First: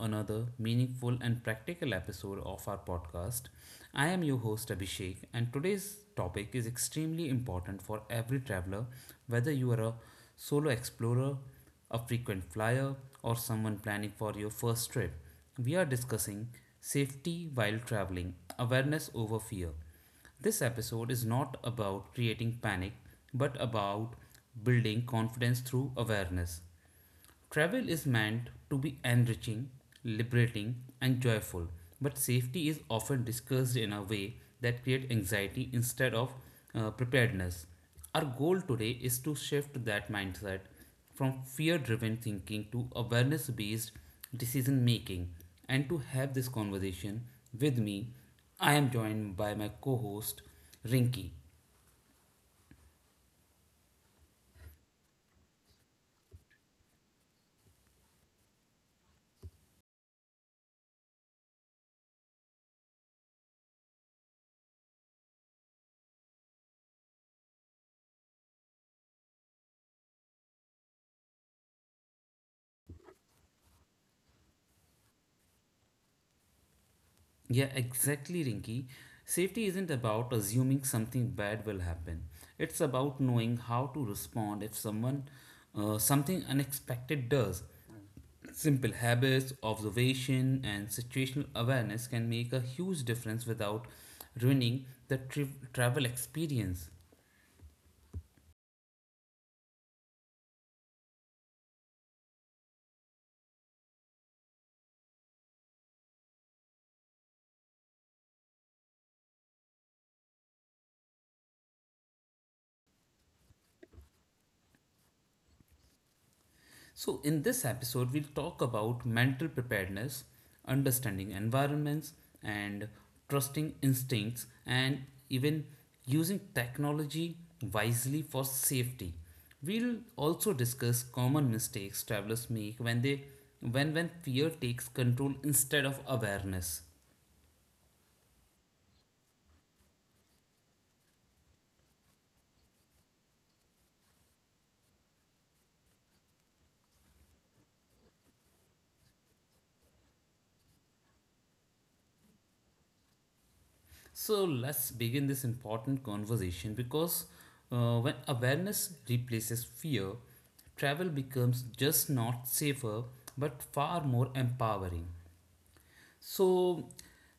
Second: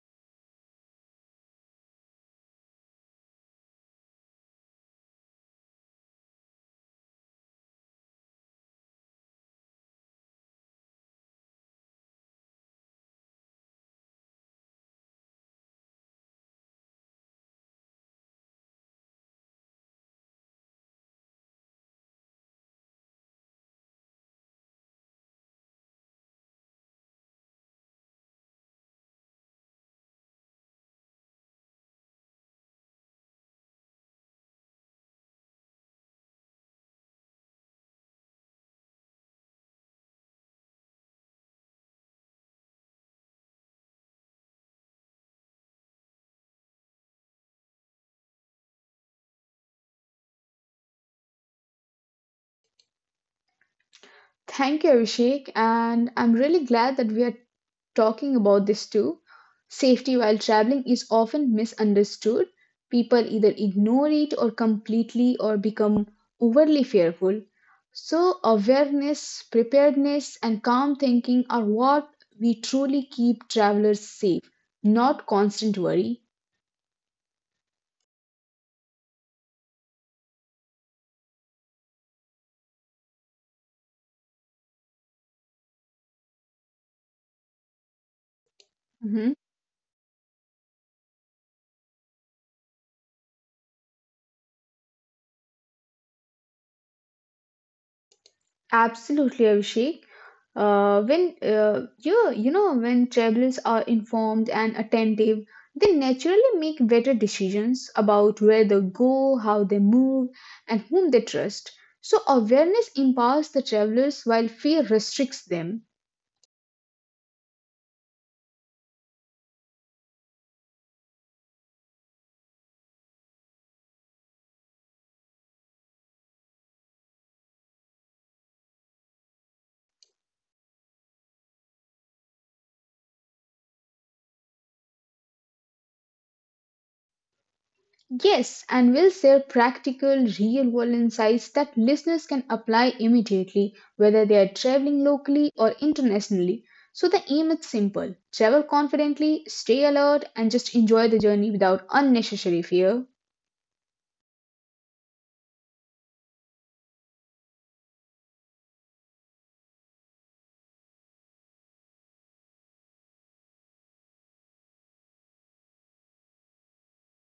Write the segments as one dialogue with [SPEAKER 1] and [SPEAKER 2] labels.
[SPEAKER 1] another meaningful and practical episode of our podcast. I am your host, Abhishek, and today's topic is extremely important for every traveler, whether you are a solo explorer, a frequent flyer, or someone planning for your first trip. We are discussing safety while traveling, awareness over fear. This episode is not about creating panic, but about building confidence through awareness. Travel is meant to be enriching, liberating, and joyful, but safety is often discussed in a way that creates anxiety instead of preparedness. Our goal today is to shift that mindset from fear driven thinking to awareness based decision making. And to have this conversation with me, I am joined by my co host, Rinki.
[SPEAKER 2] Thank you, Abhishek. And I'm really glad that we are talking about this too. Safety while traveling is often misunderstood. People either ignore it or completely or become overly fearful. So, awareness, preparedness, and calm thinking are what we truly keep travelers safe, not constant worry.
[SPEAKER 1] Yeah, exactly, Rinky. Safety isn't about assuming something bad will happen. It's about knowing how to respond if someone something unexpected does. Simple
[SPEAKER 2] Mm-hmm.
[SPEAKER 1] habits, observation, and situational awareness can make a huge difference without ruining the travel experience.
[SPEAKER 2] Absolutely, Abhishek. When you know when travelers are informed and attentive, they naturally make better decisions about where they go, how they move, and whom they trust. So awareness empowers the travelers while fear restricts them.
[SPEAKER 1] So, in this episode, we'll talk about mental preparedness, understanding environments, and trusting instincts, and even using technology wisely for safety. We'll also discuss common mistakes travelers make when they when fear takes control instead of awareness.
[SPEAKER 2] Yes, and we'll share practical, real world insights that listeners can apply immediately, whether they are traveling locally or internationally. So, the aim is simple travel confidently, stay alert, and just enjoy the journey without unnecessary fear.
[SPEAKER 1] So let's begin this important conversation because when awareness replaces fear, travel becomes just not safer but far more empowering. So,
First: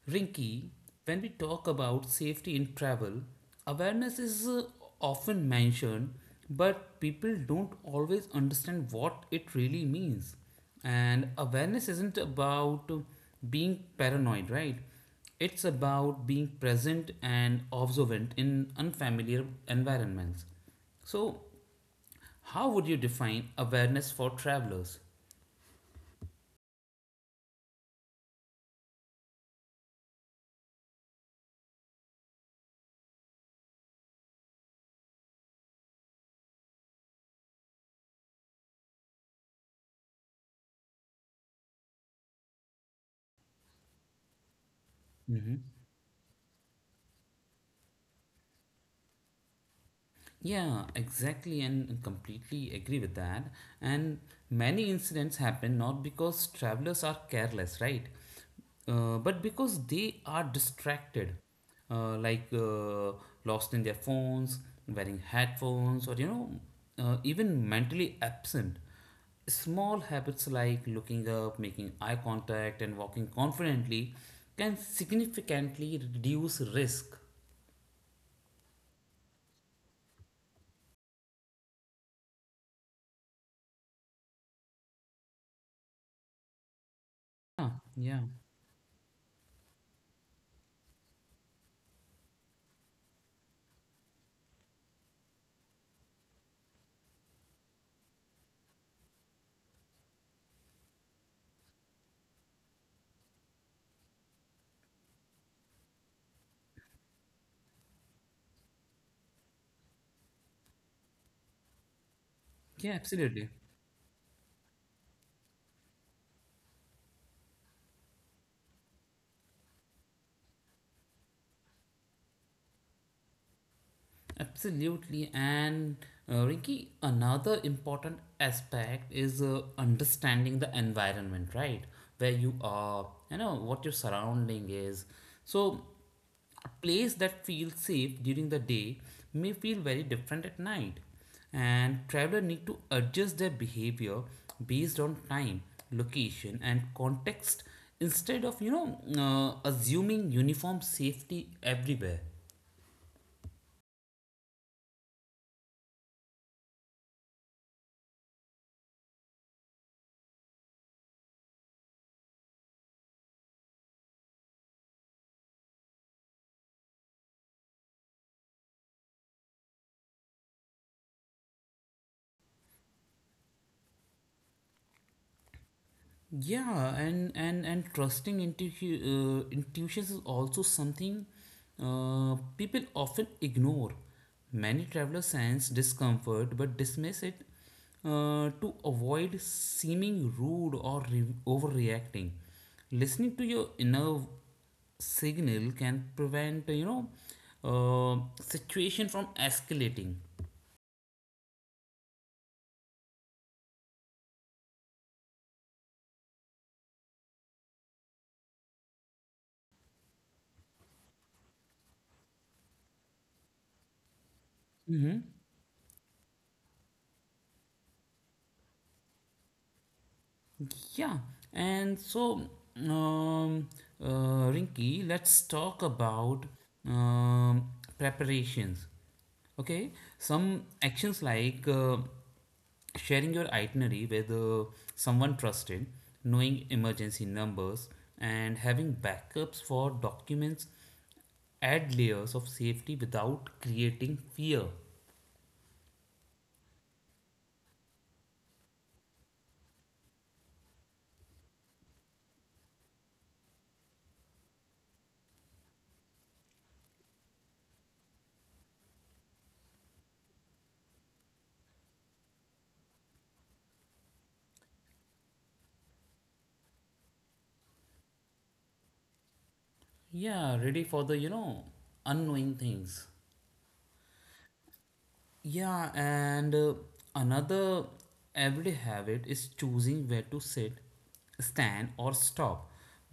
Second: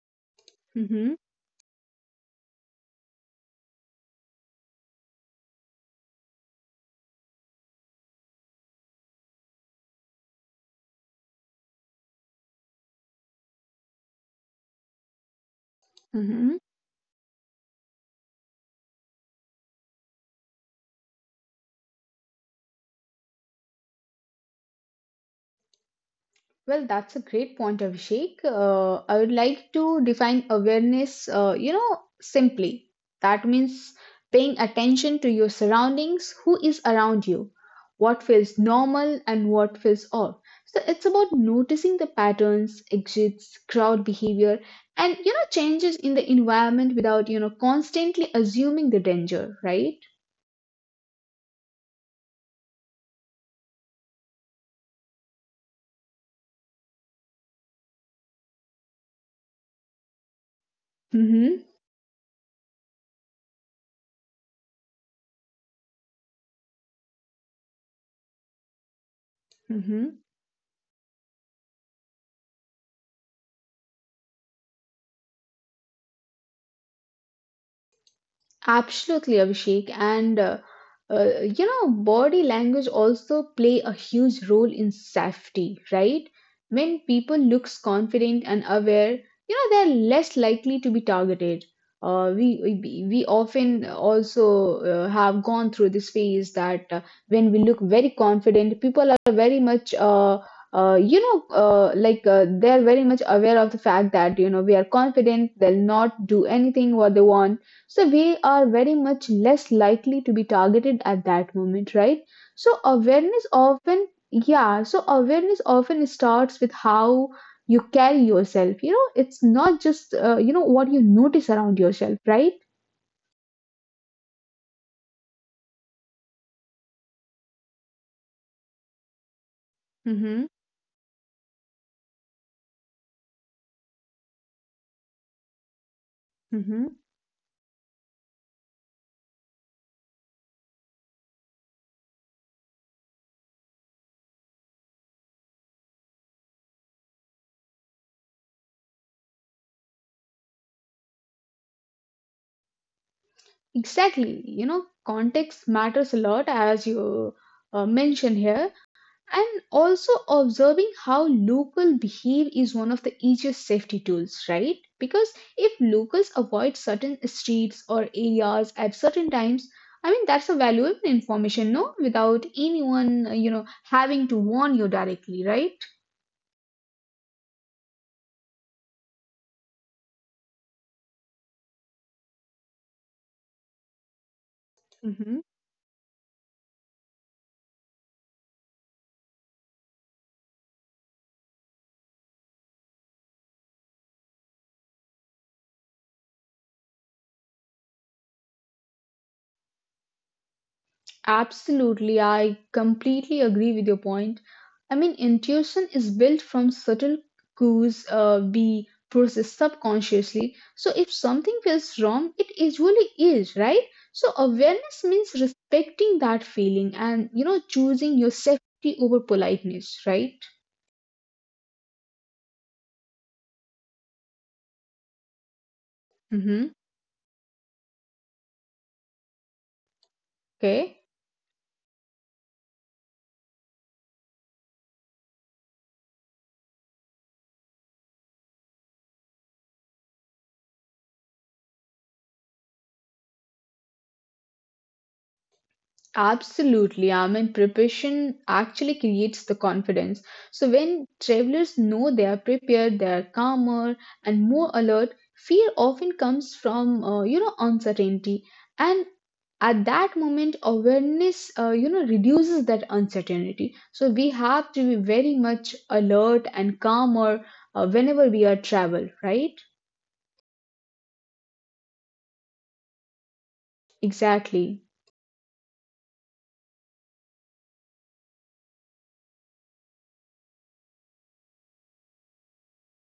[SPEAKER 1] Rinki,
[SPEAKER 2] hmm
[SPEAKER 1] when we talk about safety in travel, awareness is often mentioned, but people don't always understand what it really means. And awareness isn't about being paranoid, right? It's about being
[SPEAKER 2] Mhm.
[SPEAKER 1] present and observant in unfamiliar environments. So, how would you define awareness for travelers?
[SPEAKER 2] Well, that's a great point, Abhishek. I would like to define awareness, simply. That means paying attention to your surroundings, who is around you, what feels normal and what feels off. So it's about noticing the patterns, exits, crowd behavior, and, you know, changes in the environment without, you know, constantly assuming the danger, right?
[SPEAKER 1] Yeah, exactly, and completely agree with that. And many incidents happen not because travelers are careless, right? But because they are distracted,
[SPEAKER 2] Mm-hmm.
[SPEAKER 1] like lost in their phones, wearing headphones, or you know, even mentally absent. Small
[SPEAKER 2] Mm-hmm.
[SPEAKER 1] habits like looking up, making eye contact, and walking confidently can significantly reduce risk.
[SPEAKER 2] Absolutely, Abhishek. And body language also play a huge role in safety, right? When people
[SPEAKER 1] Yeah,
[SPEAKER 2] looks
[SPEAKER 1] yeah,
[SPEAKER 2] confident and aware, you know, they're less likely to be targeted. We often also have gone through this phase that when we look very confident, people are very much they're very much aware of the fact that you know we are confident. They'll not do anything what they want, so we are very much less likely to be targeted at that moment, right? So
[SPEAKER 1] yeah,
[SPEAKER 2] awareness
[SPEAKER 1] absolutely.
[SPEAKER 2] often, yeah, so awareness often starts with how you carry yourself. You know, it's not just, you know, what you notice around yourself, right?
[SPEAKER 1] Absolutely. And Ricky, another important aspect is
[SPEAKER 2] Mm-hmm.
[SPEAKER 1] understanding the environment, right? Where you are, you know, what your surrounding is. So, a
[SPEAKER 2] Mm-hmm.
[SPEAKER 1] place that feels safe during the day may feel very different at night. And travelers need to adjust their behavior based on time, location, and context instead of, you know, assuming uniform safety everywhere.
[SPEAKER 2] Exactly. You know, context matters a lot, as you mentioned here. And also observing how local behave is one of the easiest safety tools, right? Because if locals avoid certain streets or areas at certain times, I mean that's a valuable information, no? Without anyone, you know, having to warn you directly, right?
[SPEAKER 1] Yeah, and and trusting intuitions is also something people often ignore. Many travelers
[SPEAKER 2] Mhm.
[SPEAKER 1] sense discomfort but dismiss it to avoid seeming rude or overreacting. Listening to your inner signal can prevent situation from escalating.
[SPEAKER 2] Absolutely, I completely agree with your point. I mean, intuition is built from subtle cues we process subconsciously. So, if something feels wrong, it usually is, right? So, awareness
[SPEAKER 1] Mm-hmm.
[SPEAKER 2] means respecting that feeling and, you know, choosing your safety over politeness, right?
[SPEAKER 1] Yeah, and so um, Rinky, let's talk about
[SPEAKER 2] Mm-hmm.
[SPEAKER 1] um, preparations. Okay, some
[SPEAKER 2] Okay.
[SPEAKER 1] actions like sharing your itinerary with someone trusted, knowing emergency numbers, and having backups for documents add layers of safety without creating fear.
[SPEAKER 2] Absolutely. I mean, preparation actually creates the confidence. So, when travelers know they are prepared, they are calmer and more alert, fear often comes from, you know, uncertainty. And at that moment, awareness, you know, reduces that uncertainty. So, we have to be very much alert and calmer whenever we are travel, right?
[SPEAKER 1] Yeah, ready for the you know unknowing things.
[SPEAKER 2] Exactly.
[SPEAKER 1] Yeah, and another everyday habit is choosing where to sit, stand, or stop.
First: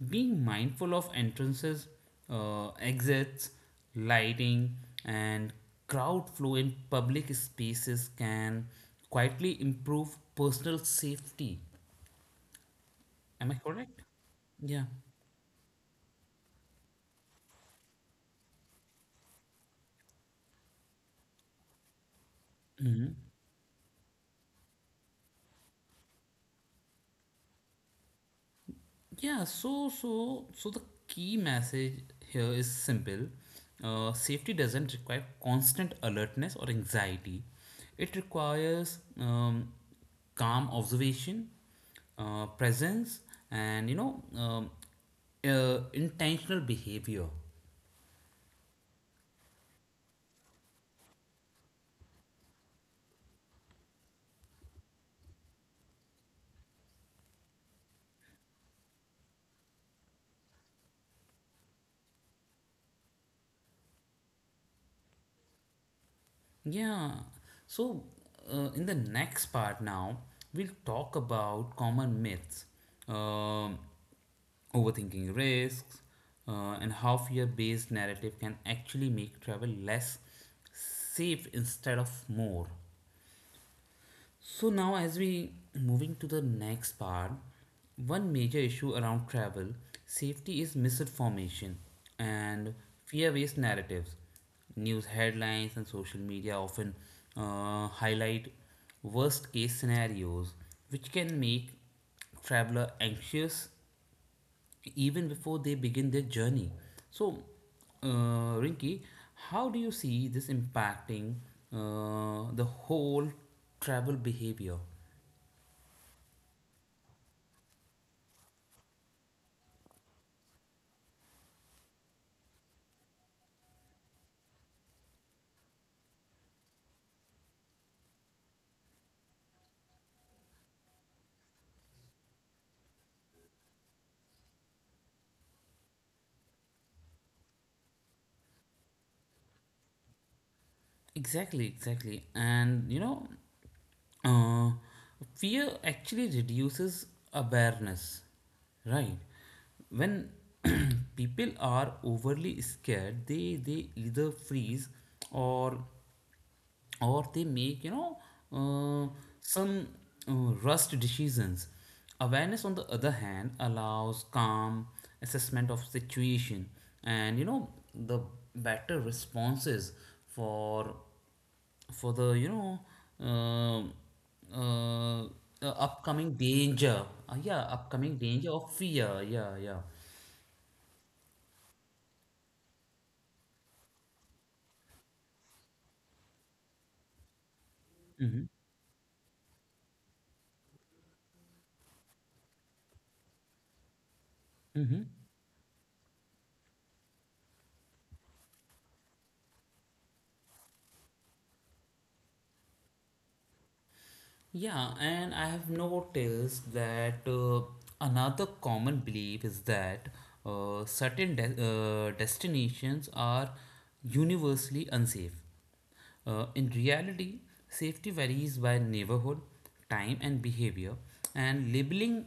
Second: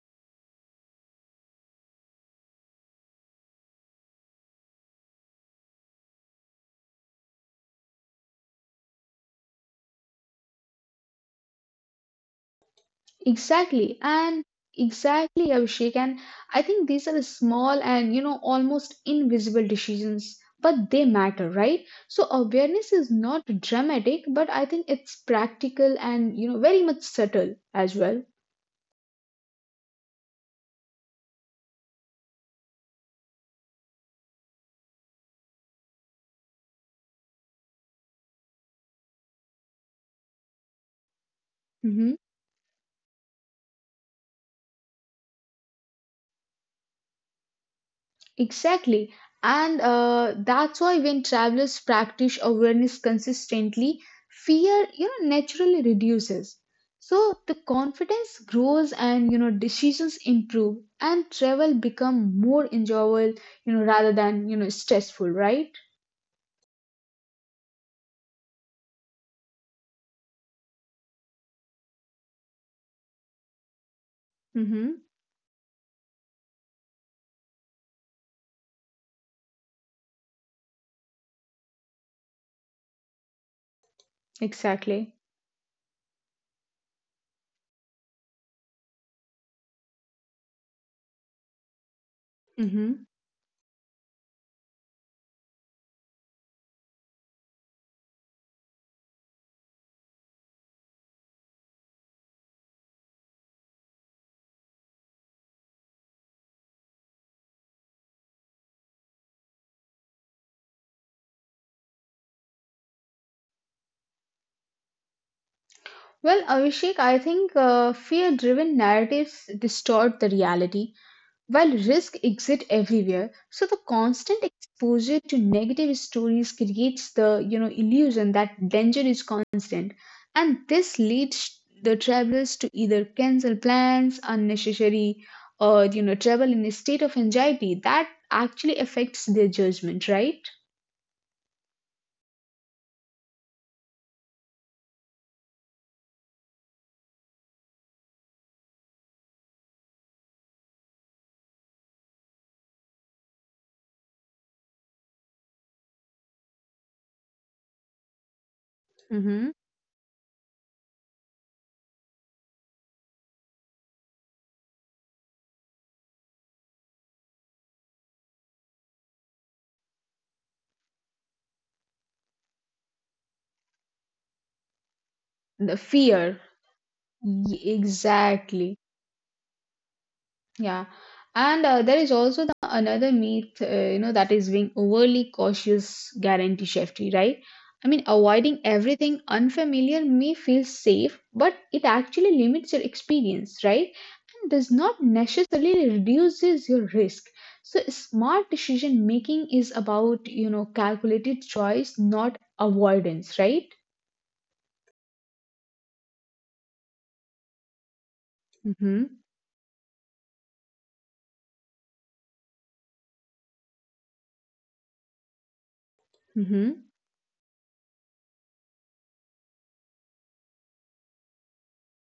[SPEAKER 1] Being mindful of entrances, exits, lighting, and crowd flow in public spaces can quietly improve personal safety. Am I correct?
[SPEAKER 2] Exactly, and
[SPEAKER 1] Yeah.
[SPEAKER 2] exactly, Abhishek. And I think these are small and you know almost invisible decisions, but they matter, right? So awareness is not dramatic, but I think it's practical and you know very much subtle as well.
[SPEAKER 1] Yeah, so the key message here is simple. Safety doesn't require constant alertness or anxiety. It requires calm observation,
[SPEAKER 2] Mm-hmm.
[SPEAKER 1] presence, and you know intentional behavior.
[SPEAKER 2] Exactly. And that's why when travelers practice awareness consistently, fear, you know, naturally reduces. So the confidence grows and, you know, decisions improve and travel become more enjoyable, you know, rather than, you know, stressful, right?
[SPEAKER 1] Yeah. So, in the next part now, we'll talk about common myths, um,
[SPEAKER 2] Mm-hmm.
[SPEAKER 1] overthinking risks, and how fear based narrative can actually make travel less safe instead of more. So now
[SPEAKER 2] Exactly.
[SPEAKER 1] as we moving to the next part, one major issue around travel safety is misinformation and
[SPEAKER 2] Mm-hmm.
[SPEAKER 1] fear-based narratives. News headlines and social media often highlight worst-case scenarios, which can make traveler anxious even before they begin their journey. So, Rinki, how do you see this impacting the whole travel behavior?
[SPEAKER 2] Well, Abhishek, I think fear-driven narratives distort the reality. While risk exists everywhere, so the constant exposure to negative stories creates the you know illusion that danger is constant, and this leads the travelers to either cancel plans unnecessary, or you know travel in a state of anxiety that actually affects their judgment. Right?
[SPEAKER 1] Exactly, exactly. And you know, uh, fear actually reduces awareness, right? When people are overly scared, they either freeze or they make you know uh,
[SPEAKER 2] hmm
[SPEAKER 1] some uh, rushed decisions awareness on the other hand allows calm assessment of situation and you know the better responses for for the you know um uh,
[SPEAKER 2] The
[SPEAKER 1] upcoming
[SPEAKER 2] fear.
[SPEAKER 1] danger upcoming danger of
[SPEAKER 2] Exactly.
[SPEAKER 1] fear yeah yeah.
[SPEAKER 2] Yeah, and there is also the another myth, you know, that is being overly cautious guarantee safety, right? I mean, avoiding everything unfamiliar may feel safe, but it actually limits your experience, right? And does not necessarily reduces your risk. So smart decision making is about, you know, calculated choice, not avoidance, right?
[SPEAKER 1] Yeah, and I have noticed that another common
[SPEAKER 2] Mm-hmm.
[SPEAKER 1] belief is that certain destinations are universally unsafe. In reality, safety varies by neighborhood, time, and behavior, and labeling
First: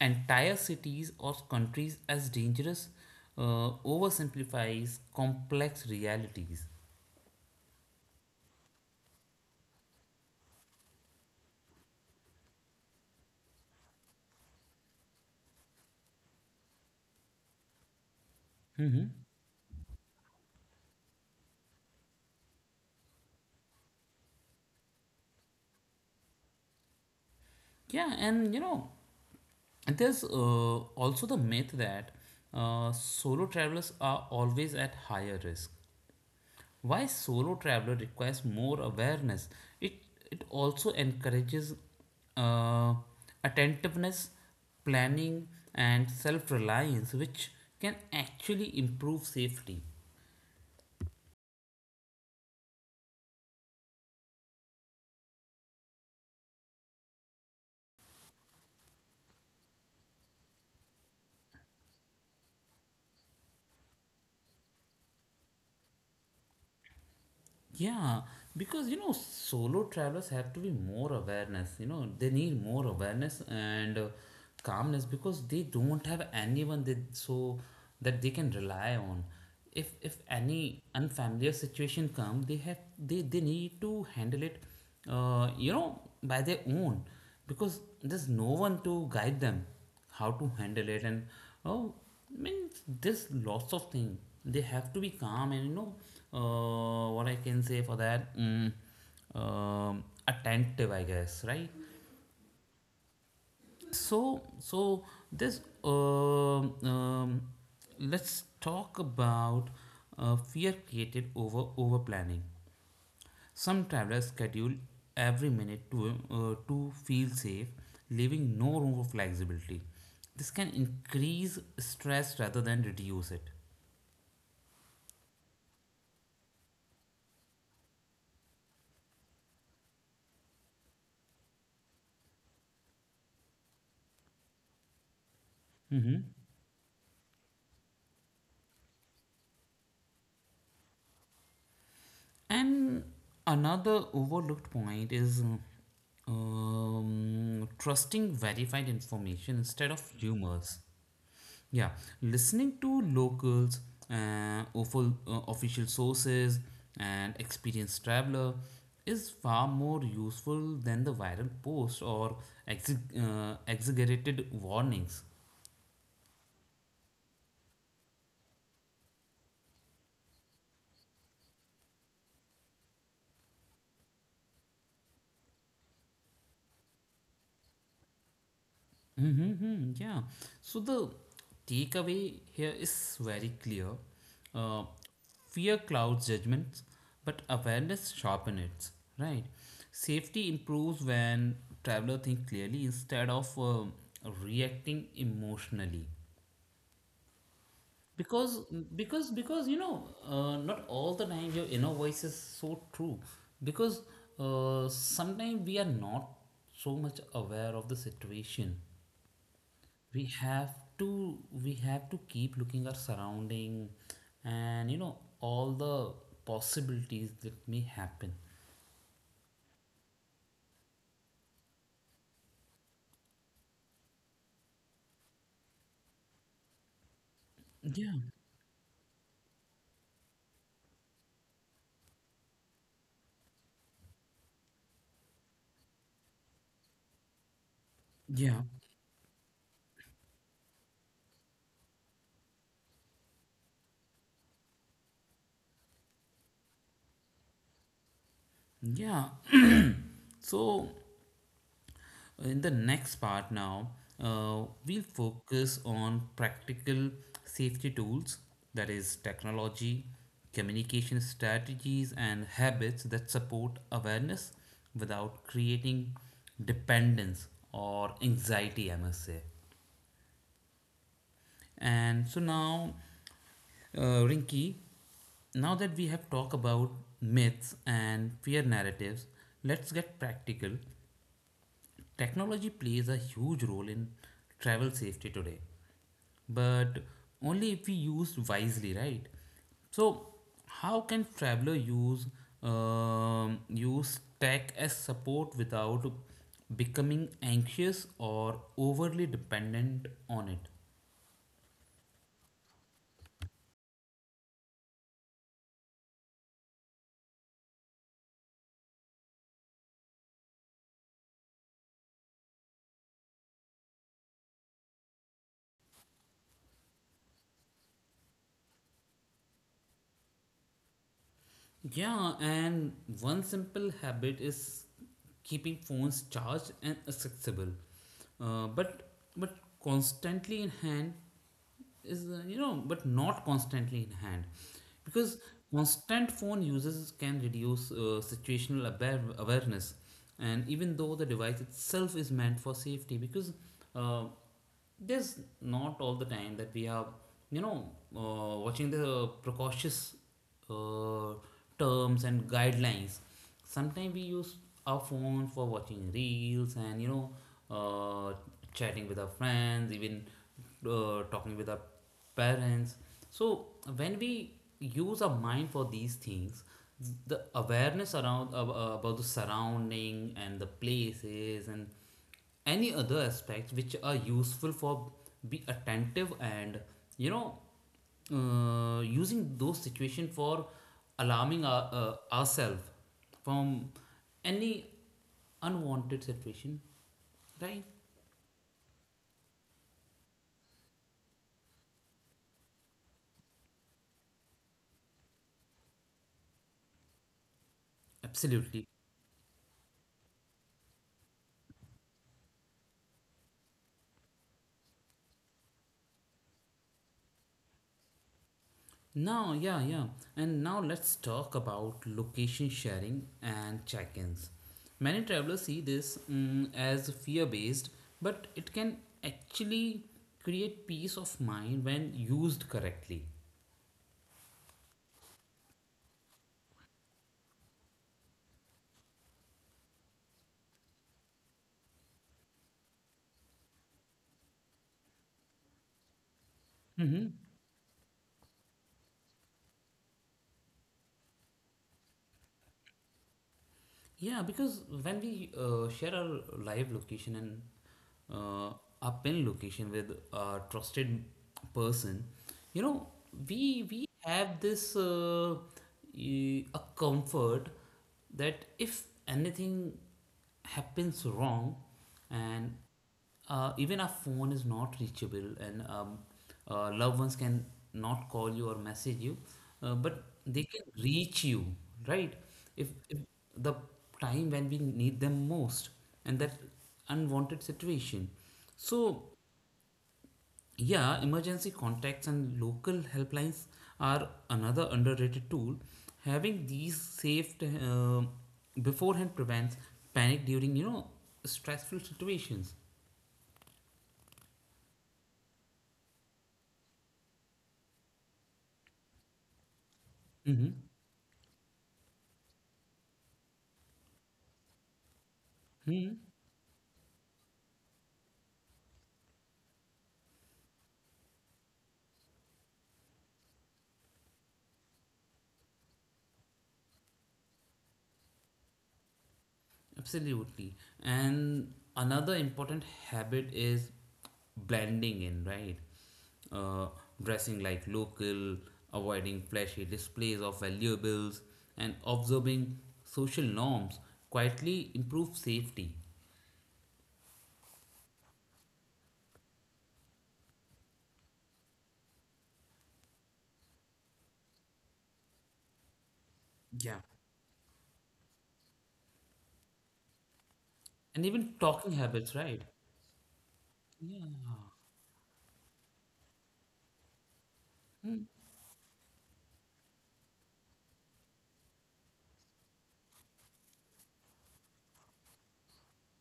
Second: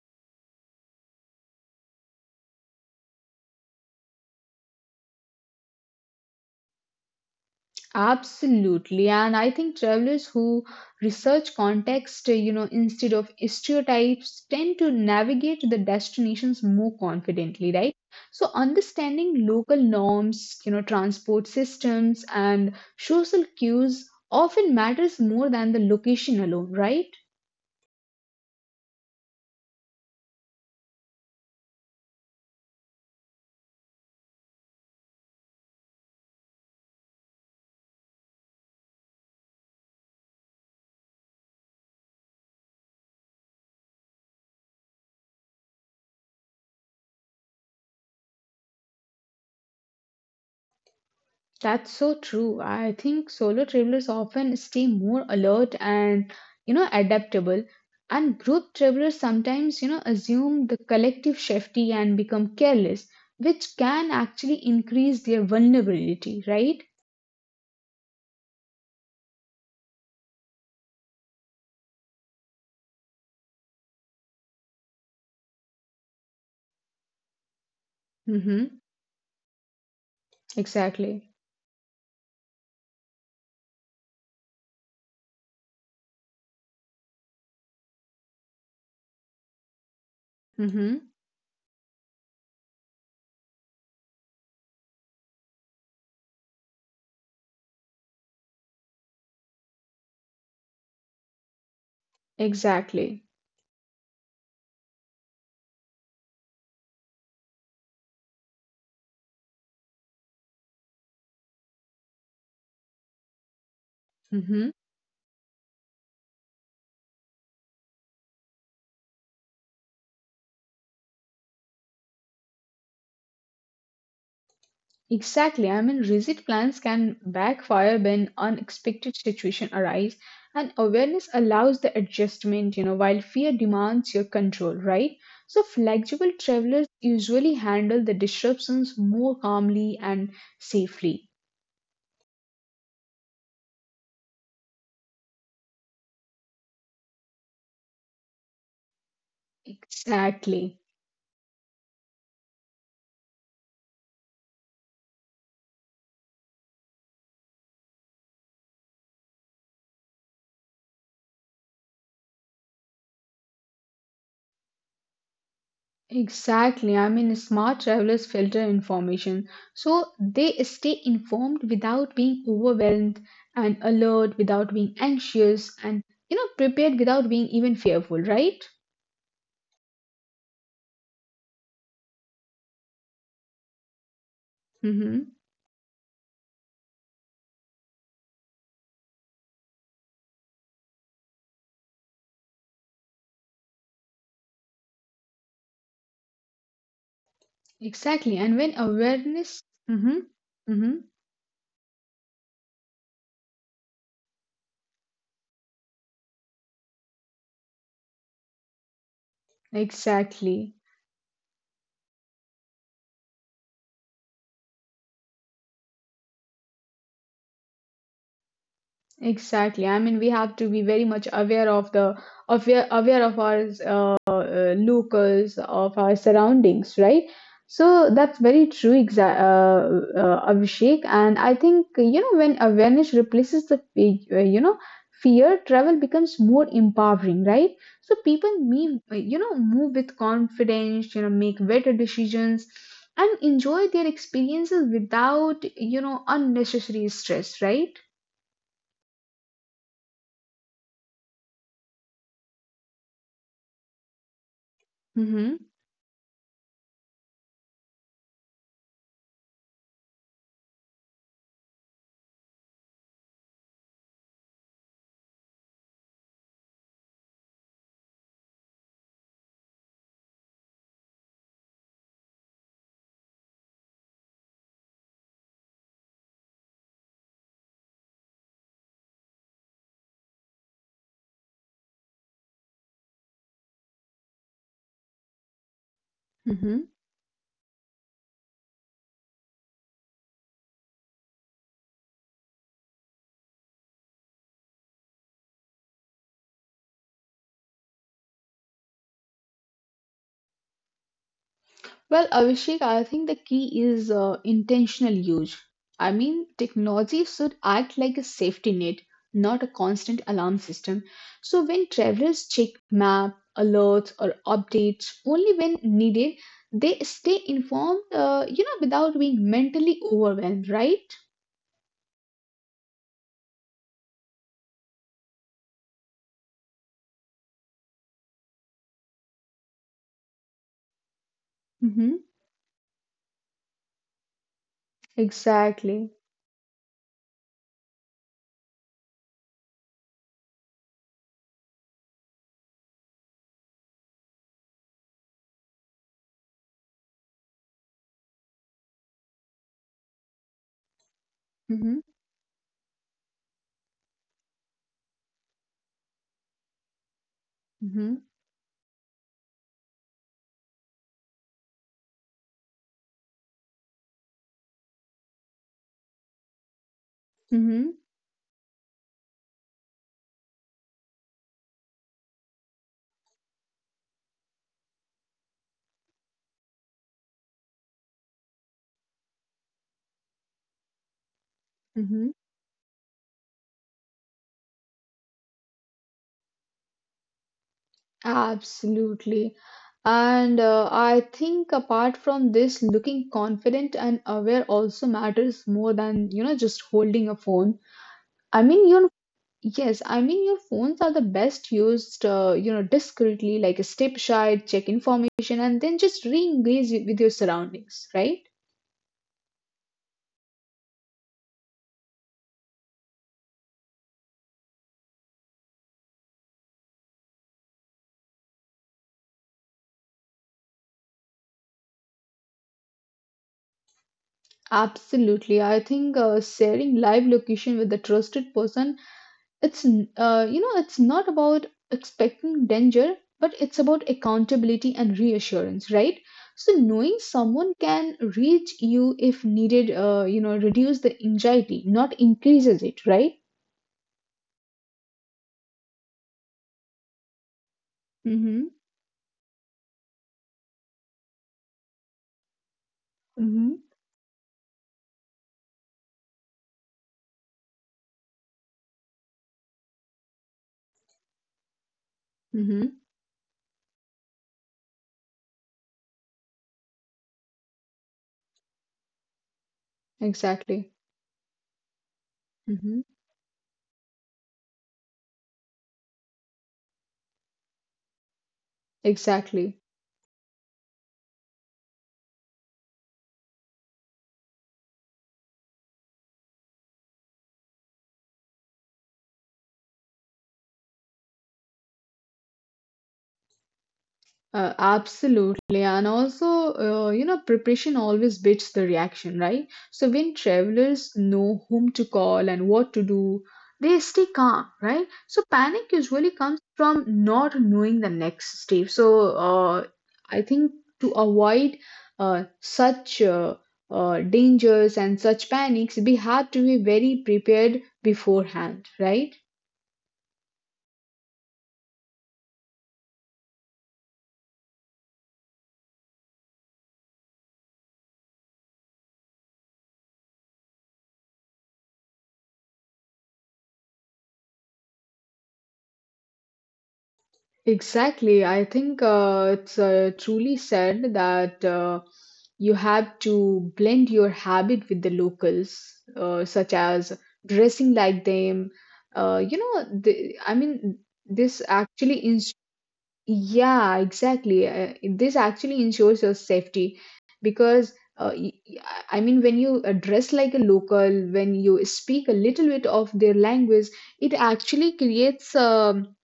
[SPEAKER 1] entire cities or countries as dangerous oversimplifies complex realities.
[SPEAKER 2] Absolutely. And I think travelers who research context, you know, instead of stereotypes, tend to navigate the destinations more confidently, right? So
[SPEAKER 1] Mm-hmm.
[SPEAKER 2] understanding local norms, you know, transport systems and social cues often matters more than the location alone, right?
[SPEAKER 1] Yeah, and you know, and there's also the myth that solo travelers are always at higher risk. Why solo traveler requires more awareness? It it also encourages uh, attentiveness, planning, and self reliance, which can actually improve safety.
[SPEAKER 2] That's so true. I think solo travelers often stay more alert and, you know, adaptable. And group travelers sometimes, you know, assume the collective safety and become careless, which can actually increase their vulnerability, right?
[SPEAKER 1] Yeah, because you know, solo travelers have to be more awareness. You know, they need more awareness and calmness because they don't have anyone that so that they can
[SPEAKER 2] Mm-hmm.
[SPEAKER 1] rely on. If any
[SPEAKER 2] Exactly.
[SPEAKER 1] unfamiliar situation come, they have they need to handle it. You know, by their own because there's no one to guide them how to handle
[SPEAKER 2] Mm-hmm.
[SPEAKER 1] it and oh I mean there's lots of things they have to be calm and you know what I can say for that attentive I guess right
[SPEAKER 2] Exactly.
[SPEAKER 1] so so this let's talk about fear created over planning some travelers
[SPEAKER 2] Mm-hmm.
[SPEAKER 1] schedule every minute to feel safe, leaving no room for flexibility. This can increase stress rather than reduce it.
[SPEAKER 2] Exactly. I mean, rigid plans can backfire when unexpected situations arise, and awareness allows the adjustment, you know, while fear demands your control, right? So,
[SPEAKER 1] Mhm.
[SPEAKER 2] flexible travelers usually handle the disruptions more calmly and safely.
[SPEAKER 1] And another overlooked point is trusting verified information instead of rumors.
[SPEAKER 2] Exactly.
[SPEAKER 1] Yeah, listening to locals official sources and experienced traveler is far more useful than the viral post or exaggerated warnings.
[SPEAKER 2] Exactly. I mean, smart travelers filter information so they stay informed without being overwhelmed and alert without being anxious and, you know, prepared without being even fearful, right?
[SPEAKER 1] Mm-hmm, mm-hmm, yeah. So the takeaway here is very clear. Uh,
[SPEAKER 2] Mm-hmm.
[SPEAKER 1] Fear clouds judgments, but awareness sharpens it. Right. Safety improves when traveler think clearly instead of reacting emotionally.
[SPEAKER 2] Exactly. And
[SPEAKER 1] Because
[SPEAKER 2] when
[SPEAKER 1] because
[SPEAKER 2] awareness,
[SPEAKER 1] because you know
[SPEAKER 2] mm-hmm.
[SPEAKER 1] not
[SPEAKER 2] Mm-hmm.
[SPEAKER 1] all the time your inner voice is so true. Because sometimes we are not so much aware of the situation we have
[SPEAKER 2] Exactly.
[SPEAKER 1] to we have to keep looking our surrounding and you know all the possibilities that may happen
[SPEAKER 2] Exactly. I mean, we have to be very much aware of the aware of our locals, of our surroundings, right? So
[SPEAKER 1] yeah
[SPEAKER 2] that's very true, Abhishek. And I think you know when awareness replaces the fear, travel becomes more empowering, right? So people
[SPEAKER 1] yeah
[SPEAKER 2] may you know move with confidence, you know, make better decisions, and enjoy their experiences without you know unnecessary stress, right?
[SPEAKER 1] yeah so in the next part now we'll
[SPEAKER 2] Mm-hmm.
[SPEAKER 1] focus on practical safety tools that is technology communication strategies and habits that support awareness without creating dependence or anxiety I must say. And so now, Rinki, now that we have talked about myths and fear narratives, let's get practical. Technology plays a huge role in travel safety today,
[SPEAKER 2] Mhm.
[SPEAKER 1] but only if we use wisely, right? So, how can traveler use use tech as support without becoming anxious or overly dependent on it?
[SPEAKER 2] Well, Abhishek, I think the key is intentional use. I mean, technology should act like a safety net, not a constant alarm system. So when travelers check map, alerts, or updates only when needed, they stay informed, you know, without being mentally overwhelmed, right?
[SPEAKER 1] Yeah, and one simple habit is keeping phones charged and accessible, uh, but but constantly in hand
[SPEAKER 2] Mm-hmm.
[SPEAKER 1] is you know but not constantly in hand, because
[SPEAKER 2] Exactly.
[SPEAKER 1] constant phone uses can reduce situational awareness, and even though the device itself is meant for safety, because uh, there's not all the time that we are you know watching the precautious uh,
[SPEAKER 2] Mm-hmm.
[SPEAKER 1] terms and guidelines sometimes we use our phone for watching reels and you know
[SPEAKER 2] Mm-hmm.
[SPEAKER 1] uh, chatting with our friends even talking with our parents so when we use our mind for these things the
[SPEAKER 2] Mm-hmm.
[SPEAKER 1] awareness around about the surrounding and the places and any other aspects which are useful for be attentive and you know using those situation for alarming our,
[SPEAKER 2] Mm-hmm.
[SPEAKER 1] ourselves from any unwanted situation right
[SPEAKER 2] Absolutely. And I think apart from this, looking confident and aware also matters more than, you know, just holding a phone. I
[SPEAKER 1] absolutely.
[SPEAKER 2] mean, your yes, I mean your phones are the best used, you know, discreetly, like step aside, check information, and then just re-engage with your surroundings, right?
[SPEAKER 1] Now, yeah, yeah. And now let's talk about location sharing and check ins. Many travelers see this as fear based, but it can actually create peace of mind when used correctly.
[SPEAKER 2] Absolutely. I think sharing live location with a trusted person, you know it's not about expecting danger but it's about accountability and reassurance, right? So knowing
[SPEAKER 1] Mhm.
[SPEAKER 2] someone can reach you if needed you know reduce the anxiety not increases it, right?
[SPEAKER 1] Yeah, because when we share our live location and
[SPEAKER 2] Mm-hmm.
[SPEAKER 1] uh, our pin location with a trusted person, you know,
[SPEAKER 2] Mm-hmm.
[SPEAKER 1] we have this a comfort that if anything happens wrong, and
[SPEAKER 2] Mm-hmm.
[SPEAKER 1] even our phone is not reachable and loved ones can not call you or message you but they can
[SPEAKER 2] Exactly.
[SPEAKER 1] reach you right
[SPEAKER 2] Mm-hmm.
[SPEAKER 1] if the time when we need them most and that unwanted situation so
[SPEAKER 2] Exactly.
[SPEAKER 1] yeah emergency contacts and local helplines are another underrated tool having these saved beforehand prevents panic during you know stressful situations
[SPEAKER 2] Absolutely, and also, you know, preparation always beats the reaction, right? So when
[SPEAKER 1] hmm.
[SPEAKER 2] travelers know whom to call and what to do, they stay calm, right? So panic usually comes from not knowing the next step. So I think to avoid such dangers and such panics, we have to be very prepared beforehand, right?
[SPEAKER 1] Absolutely. And another important habit is blending in, right? Uh, Dressing like local, avoiding flashy displays of valuables, and observing social norms quietly improve safety.
[SPEAKER 2] Exactly. I think it's truly said that you have to blend your habit with the locals, such
[SPEAKER 1] Yeah.
[SPEAKER 2] as dressing like them. You know, the, I mean,
[SPEAKER 1] And even
[SPEAKER 2] this
[SPEAKER 1] talking
[SPEAKER 2] actually
[SPEAKER 1] habits,
[SPEAKER 2] ins
[SPEAKER 1] right?
[SPEAKER 2] yeah,
[SPEAKER 1] Yeah.
[SPEAKER 2] exactly. This actually ensures your safety because uh, y- y- I mean, when you dress like a local, when you speak a little bit of their language, it actually creates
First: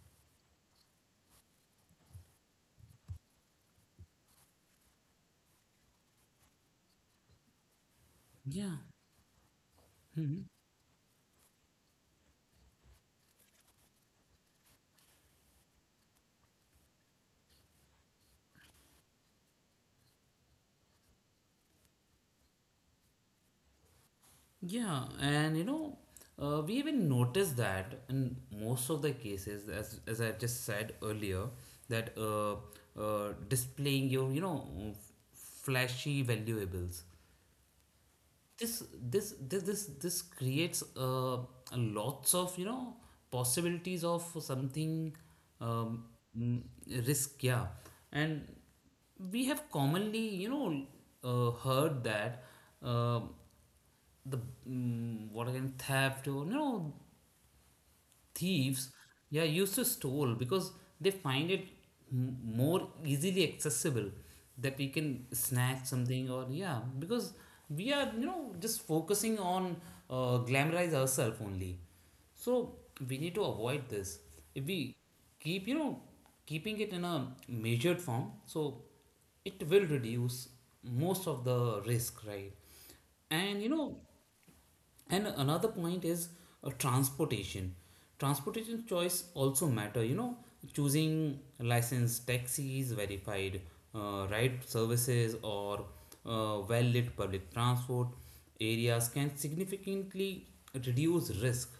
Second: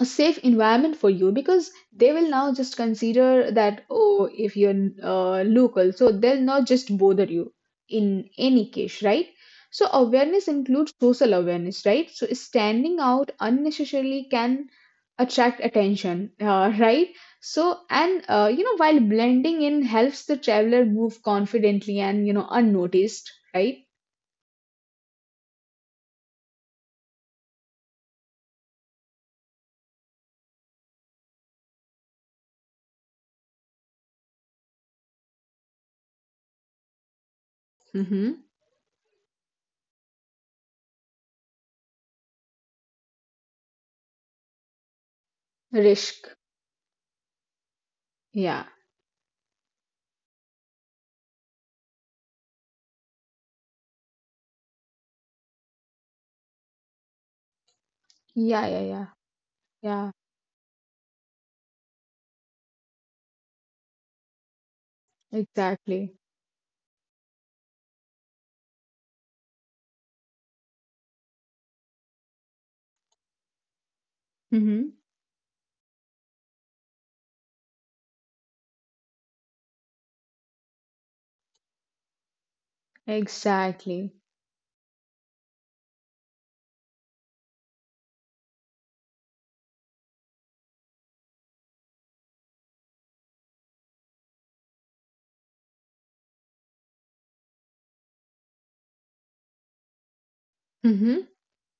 [SPEAKER 2] a safe environment for you because they will now just consider that oh if you're local so they'll not just bother you in any
[SPEAKER 1] Yeah.
[SPEAKER 2] case, right? So awareness includes social awareness, right? So standing out unnecessarily can attract attention, right? So and you know while blending in helps the traveler move confidently and you know unnoticed, right?
[SPEAKER 1] Yeah, and you know, we even notice that in most of the cases, as I just said earlier, that displaying your f- flashy valuables
[SPEAKER 2] Mm-hmm.
[SPEAKER 1] this this creates lots of possibilities of something um,
[SPEAKER 2] Risk.
[SPEAKER 1] mm, risk, yeah. And
[SPEAKER 2] yeah
[SPEAKER 1] we have commonly, you know, heard that um the what again theft or, you know,
[SPEAKER 2] yeah
[SPEAKER 1] thieves,
[SPEAKER 2] yeah yeah
[SPEAKER 1] yeah, used to
[SPEAKER 2] yeah
[SPEAKER 1] stole because they find it more easily accessible, that we can snatch
[SPEAKER 2] Exactly.
[SPEAKER 1] something. Or yeah, because we are, you know, just focusing on glamorize ourselves only. So we need to avoid this. If we
[SPEAKER 2] Mm-hmm.
[SPEAKER 1] keep keeping it in a measured form, so it will reduce most of the risk, right? And you know,
[SPEAKER 2] Exactly.
[SPEAKER 1] and another point is transportation. Transportation choice also matter, you know, choosing licensed taxis, verified ride services, or well lit public transport areas can significantly
[SPEAKER 2] hmm
[SPEAKER 1] reduce risk.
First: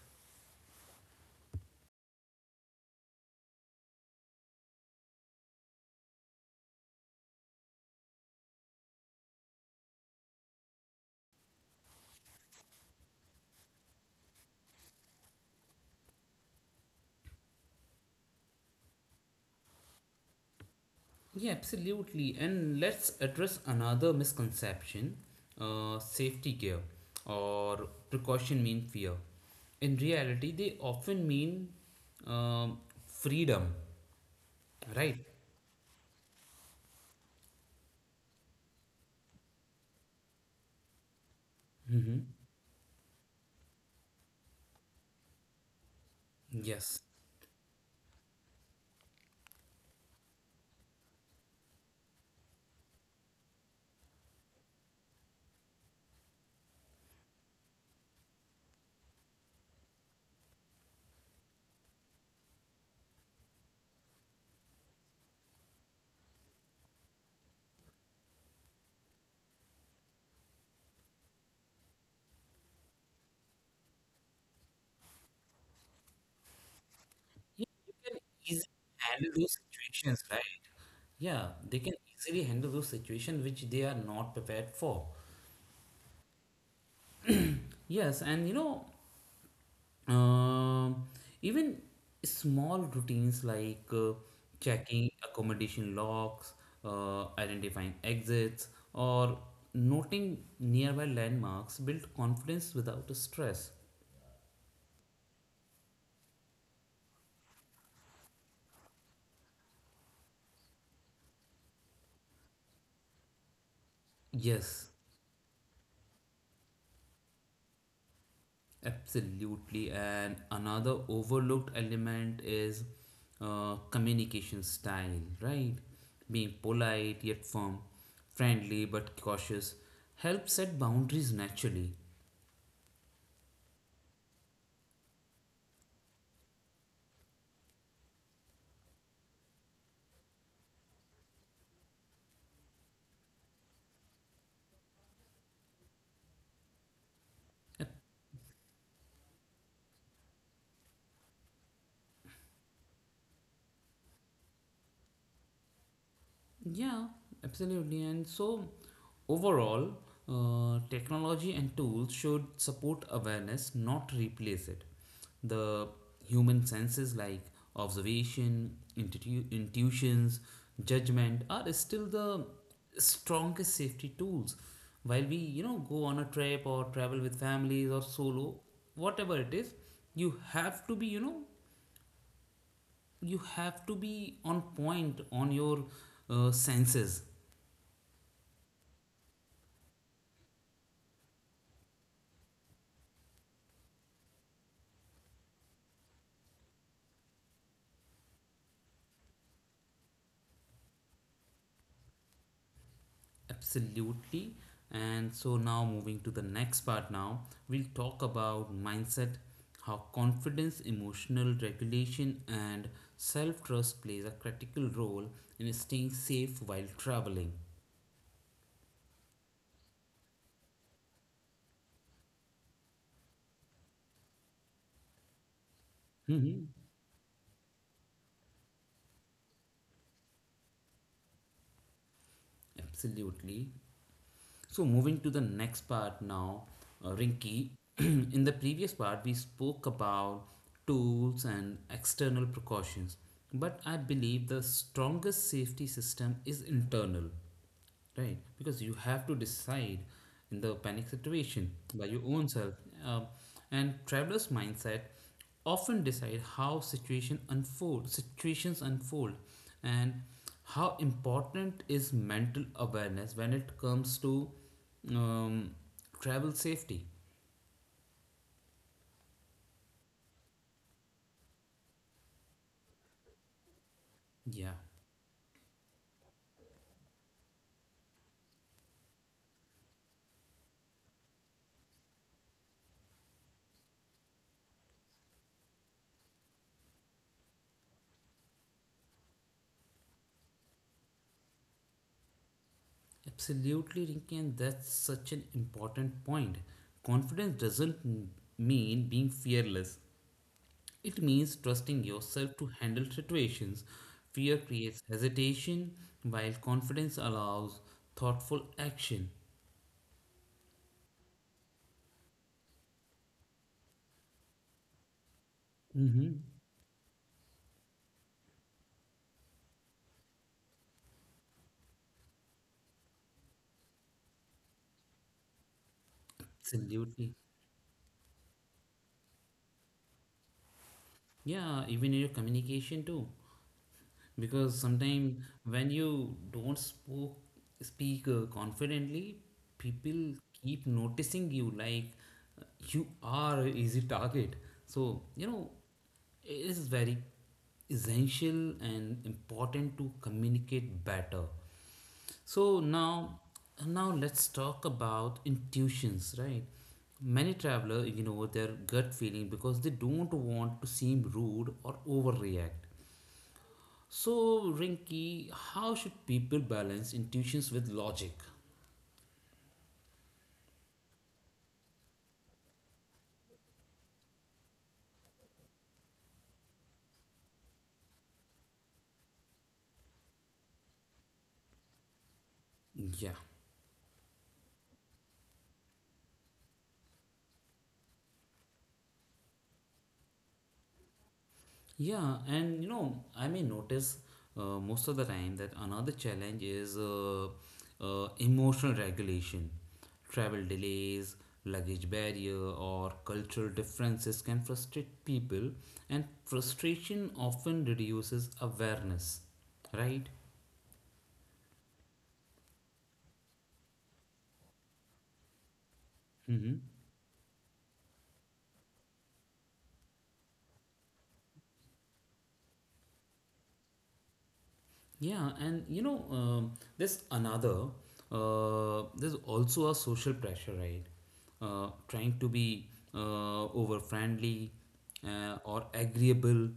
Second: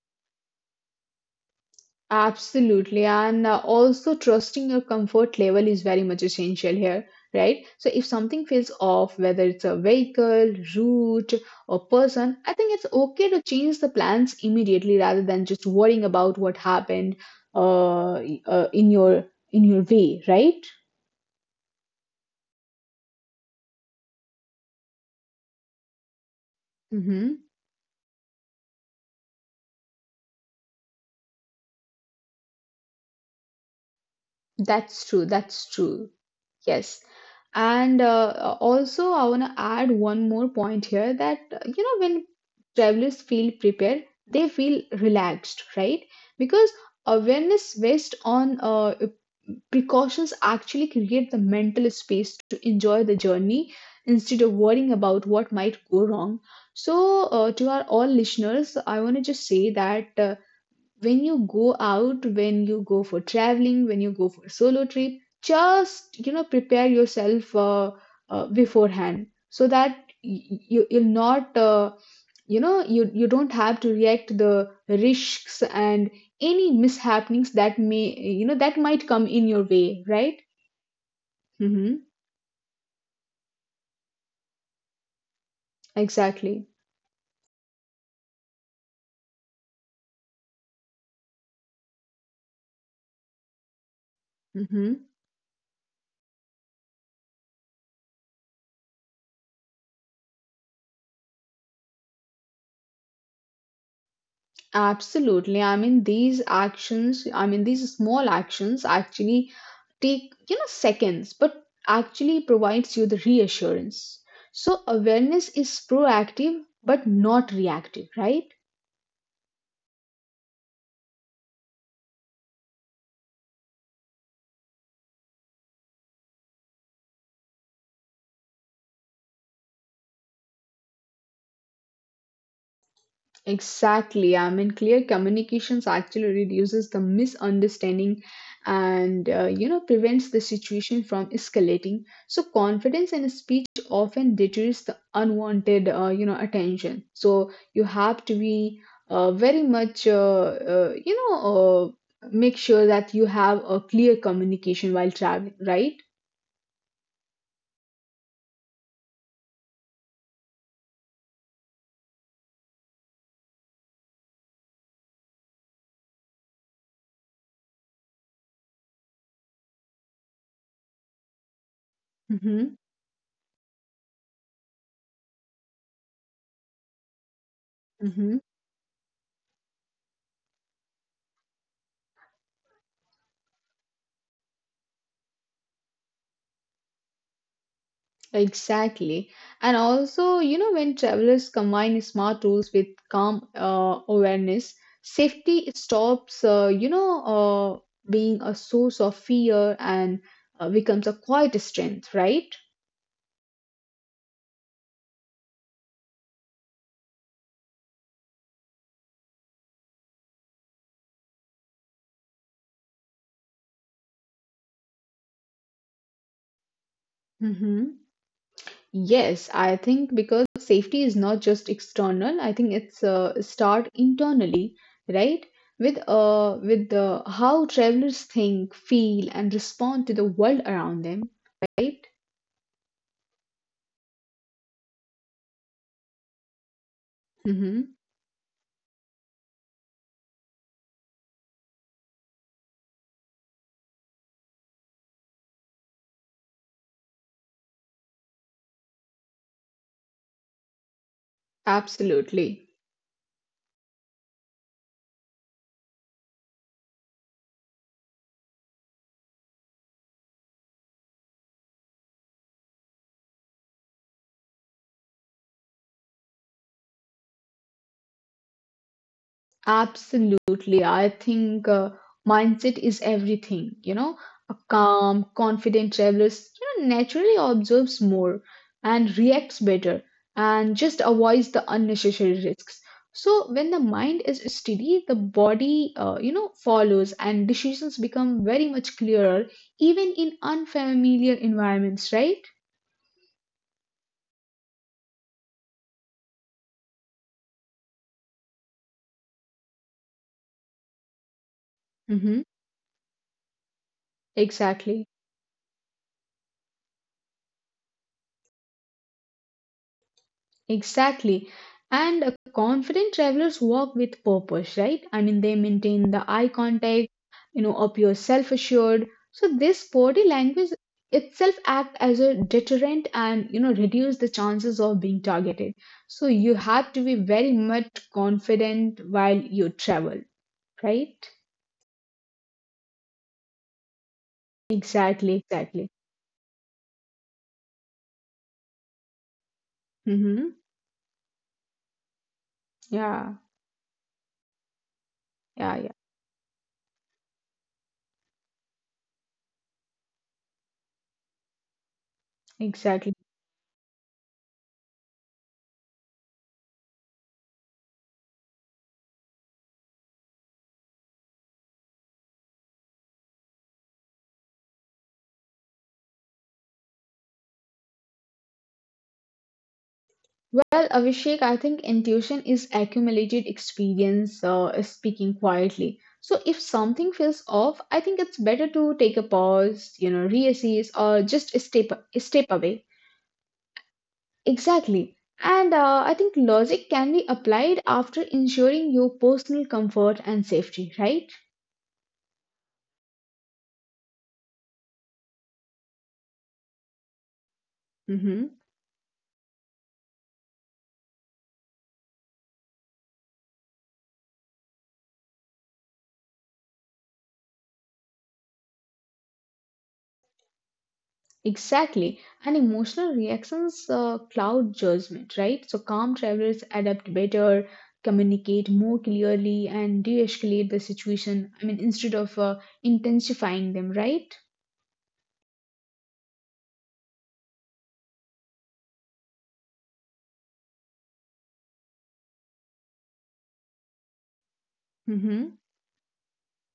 [SPEAKER 2] Absolutely. And also, trusting your comfort level is very much essential here, right? So, if something feels off, whether it's a vehicle, route, or person, I think it's okay to change the plans immediately rather than just worrying about what happened in your way, right?
[SPEAKER 1] Yeah, absolutely. And let's address another misconception, safety gear
[SPEAKER 2] hmm
[SPEAKER 1] or precaution mean fear. In reality, they often mean um, freedom,
[SPEAKER 2] That's
[SPEAKER 1] right?
[SPEAKER 2] true. That's true. Yes. And also, I want to add one more point here that, you know,
[SPEAKER 1] Mm-hmm.
[SPEAKER 2] when travelers feel prepared, they feel relaxed, right? Because
[SPEAKER 1] Yes.
[SPEAKER 2] awareness based on precautions actually create the mental space to enjoy the journey instead of worrying about what might go wrong. So, to our all listeners, I want to just say that. When you go out when you go for traveling when you go for a solo trip, just you know prepare yourself beforehand so that you you'll not you know you you don't have to react to the risks and any mishappenings
[SPEAKER 1] Yeah,
[SPEAKER 2] that
[SPEAKER 1] you can
[SPEAKER 2] may you know
[SPEAKER 1] easily
[SPEAKER 2] that might come
[SPEAKER 1] handle
[SPEAKER 2] in
[SPEAKER 1] those
[SPEAKER 2] your way,
[SPEAKER 1] situations,
[SPEAKER 2] right?
[SPEAKER 1] right? Yeah, they can
[SPEAKER 2] Mm-hmm.
[SPEAKER 1] easily handle those situations which they are not prepared for.
[SPEAKER 2] Exactly.
[SPEAKER 1] Yes, and you know, Um, even small routines like checking accommodation locks, identifying exits, or noting nearby landmarks build confidence without stress.
[SPEAKER 2] Absolutely. These small actions actually take, you know, seconds, but actually provides you the reassurance. So
[SPEAKER 1] Yes,
[SPEAKER 2] awareness is proactive, but not reactive, right?
[SPEAKER 1] absolutely. And another overlooked element is communication style, right? Being polite yet firm, friendly but cautious helps set boundaries naturally.
[SPEAKER 2] Exactly. I mean, clear communications actually reduces the misunderstanding and, you know, prevents the situation from escalating. So, confidence in a speech often deters the unwanted, you know, attention. So, you have to be very much, uh, you know, uh, make sure that you have a clear communication while traveling, right?
[SPEAKER 1] Yeah, absolutely. And so, overall, technology and tools should support awareness, not replace it. The human senses like observation, intuitions, judgment are still the
[SPEAKER 2] Mm-hmm.
[SPEAKER 1] strongest safety tools. While we, you know, go on a trip or travel with families or
[SPEAKER 2] Mm-hmm.
[SPEAKER 1] solo, whatever it is, you have to be, you know, you have to be on point on your senses.
[SPEAKER 2] Exactly. And also, you know, when travelers combine smart tools with calm awareness, safety stops, being a source of fear and becomes a quiet strength, right?
[SPEAKER 1] Absolutely. And so now, moving to the next part now, we'll talk about mindset, how confidence, emotional regulation, and self-trust plays a critical role in staying safe while traveling.
[SPEAKER 2] Mm-hmm. Yes, I think because safety is not just external, I think it's start internally, right? With uh,
[SPEAKER 1] Hmm.
[SPEAKER 2] with the how travelers think, feel, and respond to the world around them, right?
[SPEAKER 1] Absolutely. So, moving to the next part now, Rinky.
[SPEAKER 2] Mm-hmm.
[SPEAKER 1] In the previous part, we spoke about tools and external precautions, but I believe the strongest safety system is internal. Right, because you have to decide in the panic situation by your own
[SPEAKER 2] Absolutely.
[SPEAKER 1] self. Um, and traveler's mindset often decide how situation unfold, situations unfold, and how important is mental awareness when it comes to um, travel safety.
[SPEAKER 2] Absolutely. I think mindset is everything. You know, a
[SPEAKER 1] Yeah,
[SPEAKER 2] calm, confident traveler, you know, naturally observes more and reacts better and just avoids the unnecessary risks. So when the mind is steady, the body, follows and decisions become very much clearer, even in unfamiliar environments, right?
[SPEAKER 1] absolutely, Rinki, and that's such an important point. Confidence doesn't mean being fearless. It means trusting
[SPEAKER 2] Mm-hmm.
[SPEAKER 1] yourself to handle situations. Fear creates
[SPEAKER 2] Exactly.
[SPEAKER 1] hesitation, while confidence allows thoughtful action.
[SPEAKER 2] Exactly. And confident travelers walk with purpose, right? I mean, they maintain the
[SPEAKER 1] Mm-hmm.
[SPEAKER 2] eye contact, you know, appear self assured. So, this body language itself act as a deterrent and, you know, reduce the chances of being targeted. So, you have to be
[SPEAKER 1] Absolutely.
[SPEAKER 2] very much confident while you travel, right?
[SPEAKER 1] Yeah, even in your communication too. Because sometimes
[SPEAKER 2] Exactly,
[SPEAKER 1] when
[SPEAKER 2] exactly.
[SPEAKER 1] you don't spoke, speak confidently, people
[SPEAKER 2] Mm-hmm.
[SPEAKER 1] keep noticing you like you
[SPEAKER 2] Yeah,
[SPEAKER 1] are a easy target. So, you know,
[SPEAKER 2] yeah, yeah,
[SPEAKER 1] it is very essential and important to communicate better. So
[SPEAKER 2] exactly.
[SPEAKER 1] now, now let's talk about intuitions, right? Many travelers ignore their gut feeling because they don't want to seem rude or overreact. So, Rinky, how should people balance intuitions with logic?
[SPEAKER 2] Well, Abhishek, I think intuition is accumulated experience speaking quietly. So if something feels off, I think it's better to take a pause, you know, reassess, or just step away.
[SPEAKER 1] Yeah.
[SPEAKER 2] Exactly. And I think logic can be applied after ensuring your personal comfort and safety, right?
[SPEAKER 1] Yeah, and you know, I may notice most of the time that another challenge is
[SPEAKER 2] Mm-hmm.
[SPEAKER 1] emotional regulation. Travel delays, luggage barrier, or cultural differences can frustrate people, and frustration often reduces awareness, right?
[SPEAKER 2] Exactly. And emotional reactions cloud judgment, right? So calm travelers
[SPEAKER 1] Mm-hmm.
[SPEAKER 2] adapt better, communicate more clearly, and de escalate the situation. I mean, instead of intensifying them, right?
[SPEAKER 1] Yeah, and you know, there's there's also a social pressure, right? Trying to be over friendly
[SPEAKER 2] Mm-hmm.
[SPEAKER 1] or agreeable,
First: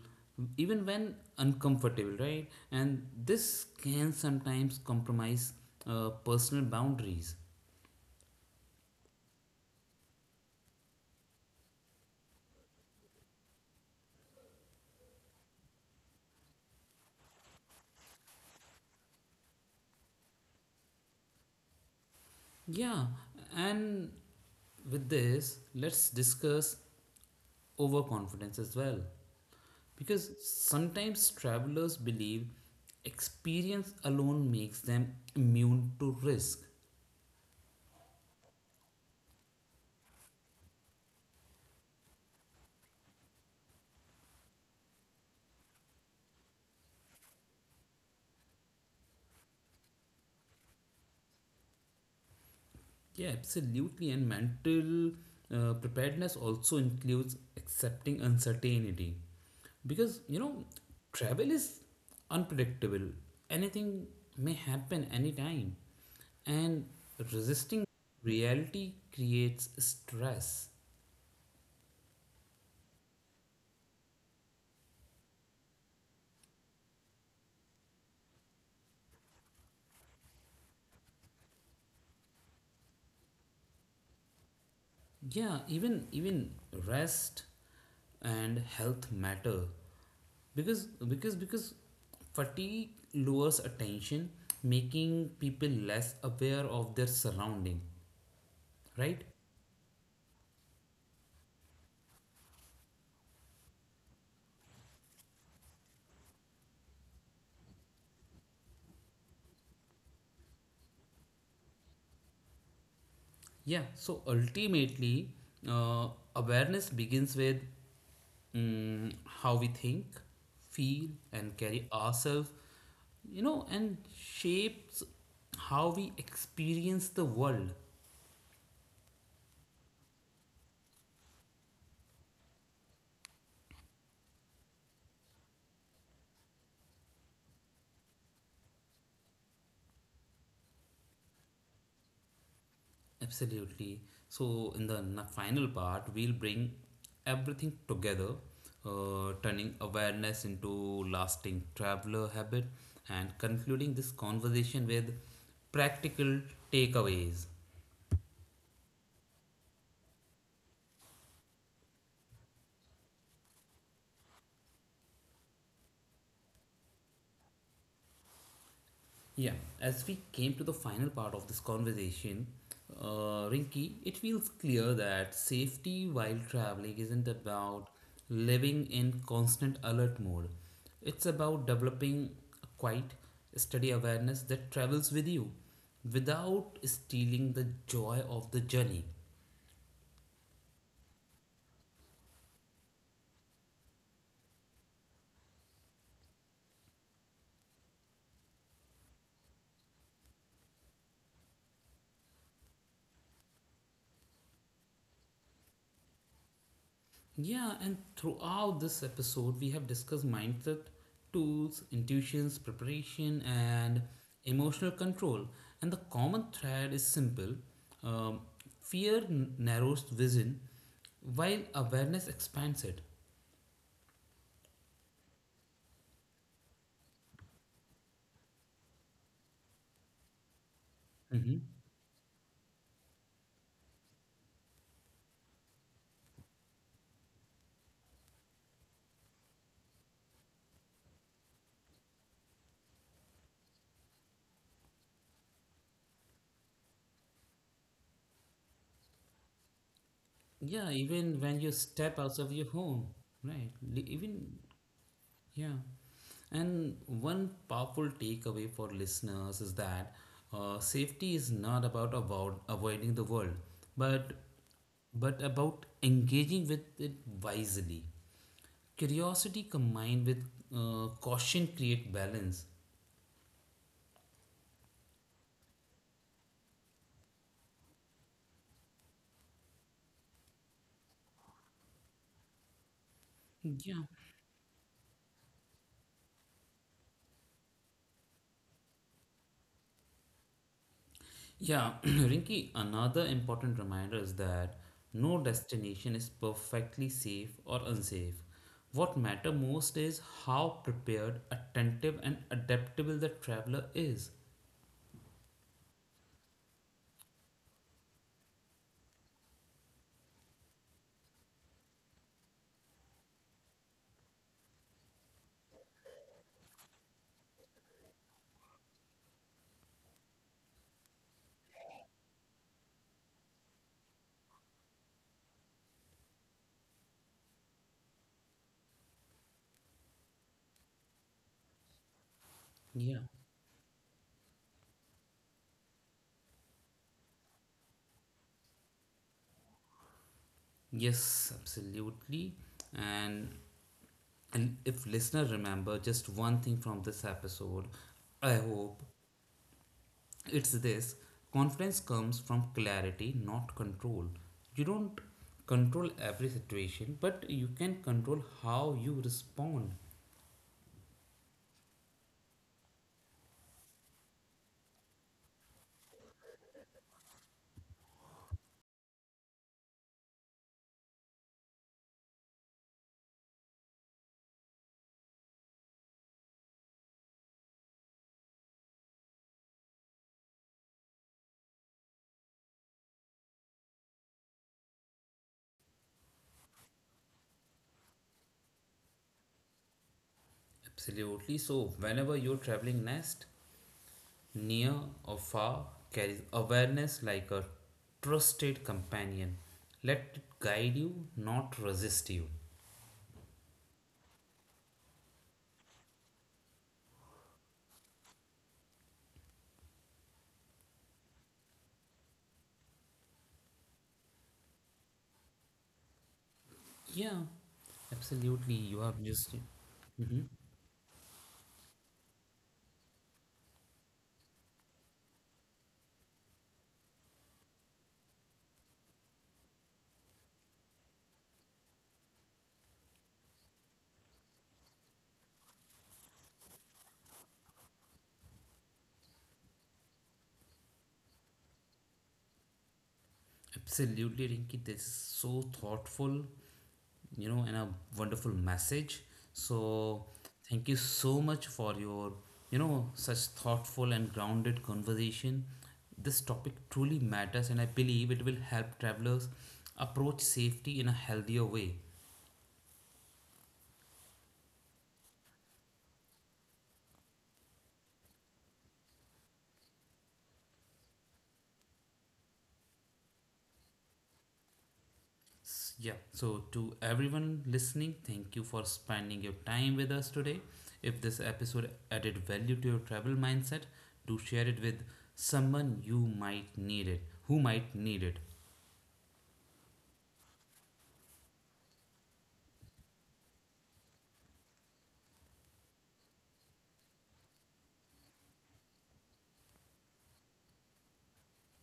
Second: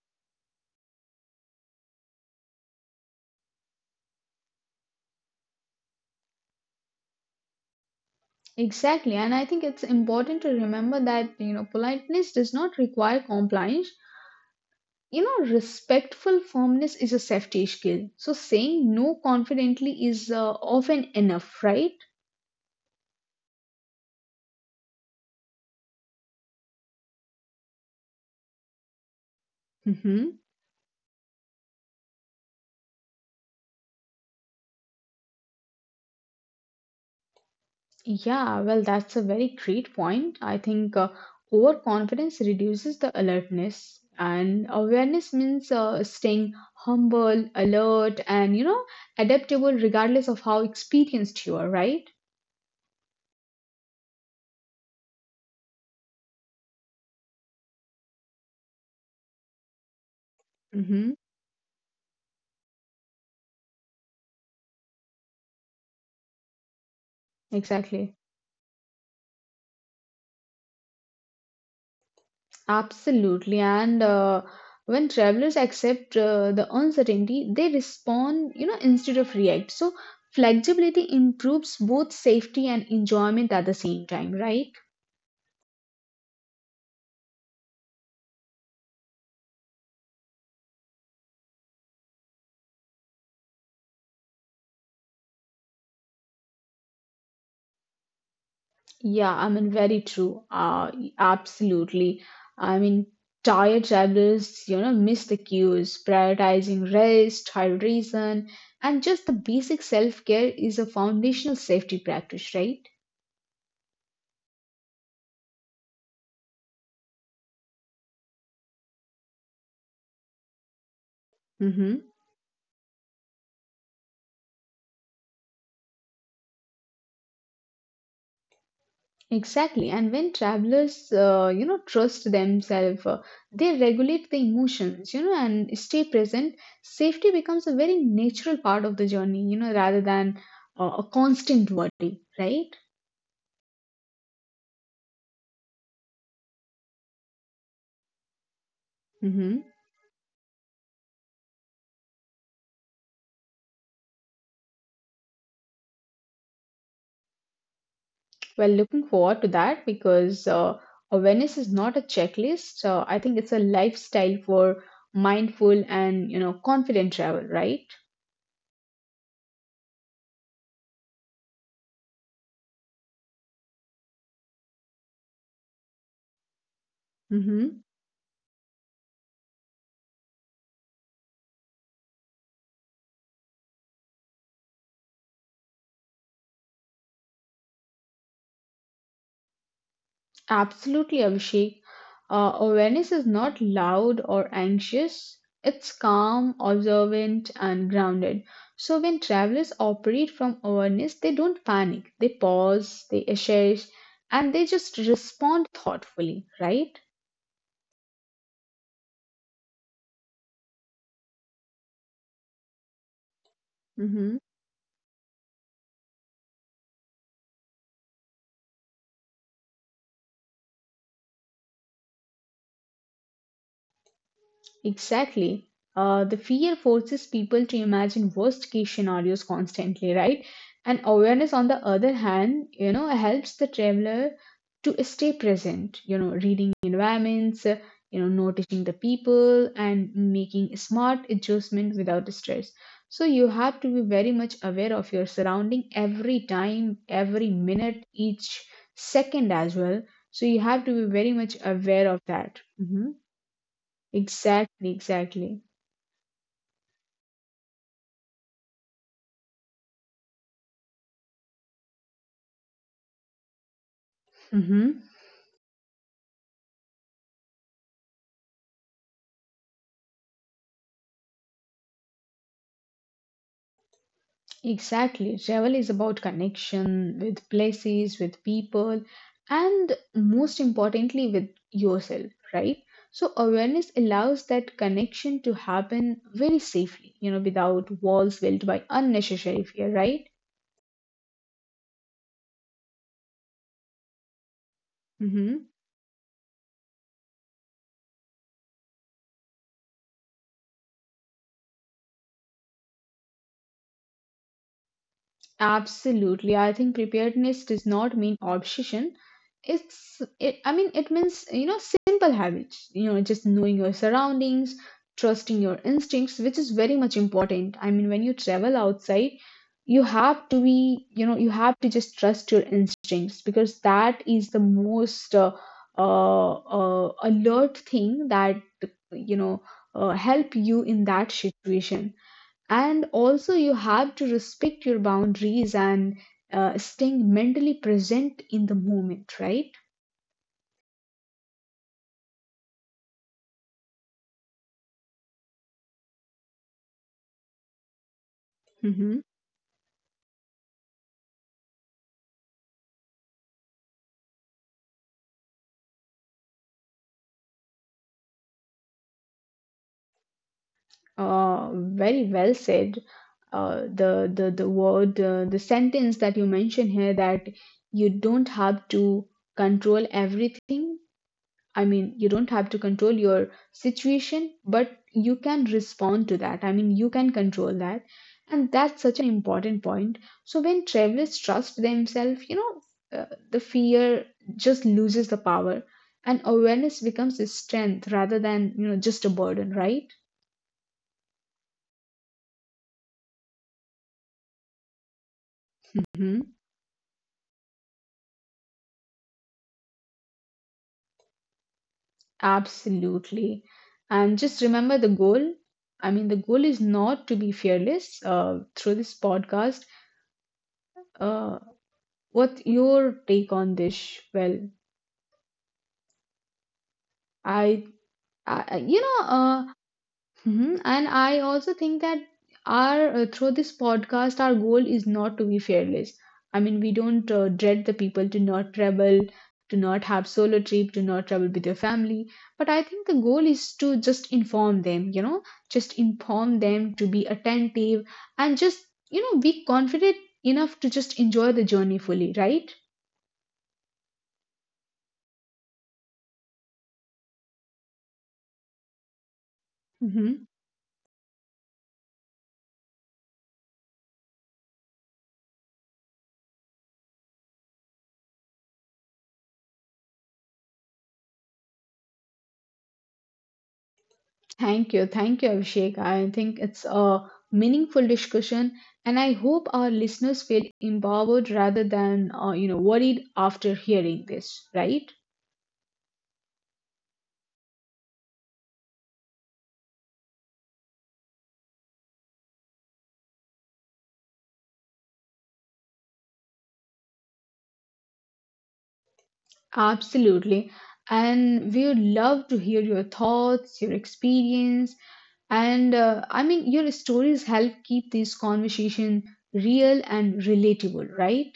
[SPEAKER 1] even when uncomfortable, right? And this can sometimes compromise personal boundaries.
[SPEAKER 2] Exactly. And I think it's important to remember that, you know, politeness does not require compliance. You know, respectful firmness is a safety skill. So saying no confidently is often enough, right?
[SPEAKER 1] Yeah, and with this, let's discuss overconfidence as well. Because
[SPEAKER 2] Mm-hmm.
[SPEAKER 1] sometimes travelers believe experience alone makes them immune to risk.
[SPEAKER 2] Yeah, well, that's a very great point. I think overconfidence reduces the alertness, and awareness means staying humble, alert, and you know, adaptable regardless of how experienced you are, right?
[SPEAKER 1] Yeah, absolutely. And mental preparedness also includes accepting uncertainty. Because, you know,
[SPEAKER 2] Mm-hmm,
[SPEAKER 1] travel is unpredictable, anything may happen anytime. And resisting
[SPEAKER 2] exactly.
[SPEAKER 1] reality creates stress.
[SPEAKER 2] Absolutely. And when travelers accept the uncertainty, they respond, you know, instead of react. So flexibility improves both safety and enjoyment at the same time, right?
[SPEAKER 1] Yeah, even rest and health matter because fatigue lowers attention, making people less aware of their surrounding, right?
[SPEAKER 2] Yeah, I mean, very true. Absolutely. I mean, tired travelers, you know, miss the cues, prioritizing rest, hydration, and just the basic self-care is a foundational safety practice, right?
[SPEAKER 1] Yeah, so ultimately, uh, awareness begins with how we think, feel, and carry
[SPEAKER 2] Mm-hmm.
[SPEAKER 1] ourselves, you know, and shapes how we experience the world.
[SPEAKER 2] Exactly. And when travelers, you know, trust themselves, they regulate the emotions, you know, and stay present. Safety becomes a very natural part of the journey, you know, rather than a constant worry, right?
[SPEAKER 1] Absolutely. So, in the final part, we'll bring everything together,
[SPEAKER 2] Mm-hmm.
[SPEAKER 1] turning awareness into lasting traveler habit and concluding this conversation with practical takeaways.
[SPEAKER 2] Well, looking forward to that because awareness is not a checklist. I think it's a lifestyle for mindful and you know confident travel, right?
[SPEAKER 1] Yeah, as we came to the final part of this conversation, Rinky, it feels clear that safety while traveling isn't
[SPEAKER 2] Hmm.
[SPEAKER 1] about living in constant alert mode. It's about developing a quiet, steady awareness that travels with you without stealing the joy of the journey.
[SPEAKER 2] Absolutely, Abhishek. Awareness is not loud or anxious. It's calm, observant, and grounded. So when travelers operate from awareness, they don't panic. They pause, they assess, and they just respond thoughtfully, right?
[SPEAKER 1] Yeah, and throughout this episode, we have discussed mindset, tools, intuitions, preparation, and
[SPEAKER 2] Mhm.
[SPEAKER 1] emotional control. And the common thread is simple, um, fear narrows vision, while awareness expands it.
[SPEAKER 2] Exactly. The fear forces people to imagine worst case scenarios constantly, right? And
[SPEAKER 1] Hmm.
[SPEAKER 2] awareness, on the other hand, you know, helps the traveler to stay present, you know, reading environments, noticing the people and making smart adjustment without stress. So you have to be very much aware of your surrounding every time, every minute, each second as well. So you have
[SPEAKER 1] Yeah,
[SPEAKER 2] to be very
[SPEAKER 1] even
[SPEAKER 2] much
[SPEAKER 1] when you
[SPEAKER 2] aware
[SPEAKER 1] step
[SPEAKER 2] of
[SPEAKER 1] out of
[SPEAKER 2] that.
[SPEAKER 1] your home,
[SPEAKER 2] Mhm.
[SPEAKER 1] right? Even,
[SPEAKER 2] Exactly, exactly.
[SPEAKER 1] yeah. And one powerful takeaway for listeners is that safety is not about avoiding the world, but
[SPEAKER 2] Mm-hmm.
[SPEAKER 1] but about engaging with it wisely. Curiosity combined with caution create balance.
[SPEAKER 2] Exactly. Travel is about connection with places, with people, and most importantly, with yourself, right? So, awareness
[SPEAKER 1] Yeah,
[SPEAKER 2] allows that connection to happen very safely, you know, without walls built by unnecessary fear, right?
[SPEAKER 1] yeah, Rinky. Another important reminder is that no
[SPEAKER 2] Mm-hmm.
[SPEAKER 1] destination is perfectly safe or unsafe. What matter most is how prepared, attentive, and adaptable the traveler is.
[SPEAKER 2] Absolutely. I think preparedness does not mean obsession. I mean, it means, you know, simple habits, you know, just knowing your surroundings, trusting your instincts, which is very much important. I mean, when you travel outside, you have to be, you know, you have to just trust your instincts because that is the most uh, alert thing that, you know, help you in that situation and
[SPEAKER 1] Yeah.
[SPEAKER 2] also you have to respect your boundaries and staying mentally present in the moment, right?
[SPEAKER 1] Yes, absolutely. And and if listener remember just one thing from this episode, I hope
[SPEAKER 2] Hmm.
[SPEAKER 1] it's this, confidence comes from clarity, not control. You don't control every situation, but you can control how you respond.
[SPEAKER 2] Very well said. The word, the sentence that you mentioned here, that you don't have to control everything. I mean, you don't have to control your situation, but you can respond to that. I mean, you can control that. And that's such an important point. So when travelers trust themselves, you know, the fear just loses the power and awareness becomes a strength rather than, you know, just a burden, right?
[SPEAKER 1] Absolutely. So, whenever you're traveling next, near or far, carries
[SPEAKER 2] Hmm.
[SPEAKER 1] awareness like a trusted companion. Let it guide you, not resist you.
[SPEAKER 2] Absolutely. And just remember the goal. I mean, the goal is not to be fearless through this podcast. Uh, What's your take on this? Well,
[SPEAKER 1] Yeah,
[SPEAKER 2] I,
[SPEAKER 1] absolutely.
[SPEAKER 2] I
[SPEAKER 1] You
[SPEAKER 2] you
[SPEAKER 1] have
[SPEAKER 2] know,
[SPEAKER 1] just. Mhm.
[SPEAKER 2] mhm, and I also think that our through this podcast, our goal is not to be fearless. I mean, we don't dread the people to not travel, to not have solo trip, to not travel with your family. But I think the goal is to just inform them, you know, just inform them to be attentive and just you know be confident enough to just enjoy the journey fully, right?
[SPEAKER 1] Absolutely, Rinki. This is so thoughtful, you know, and a wonderful message. So,
[SPEAKER 2] Mm-hmm.
[SPEAKER 1] thank you so much for your, you know, such thoughtful and grounded conversation. This topic truly matters, and I believe it will help travelers approach safety in a healthier way.
[SPEAKER 2] Thank you. Thank you, Abhishek. I think it's a meaningful discussion, and I hope our listeners feel empowered rather than, you know, worried after hearing this, right?
[SPEAKER 1] Yeah, so to everyone listening, thank you for spending your time with us today. If this episode added value to your travel mindset, do share it with someone you might need it, who might need it.
[SPEAKER 2] Absolutely. And we would love to hear your thoughts, your experience, and I mean, your stories help keep this conversation real and relatable, right?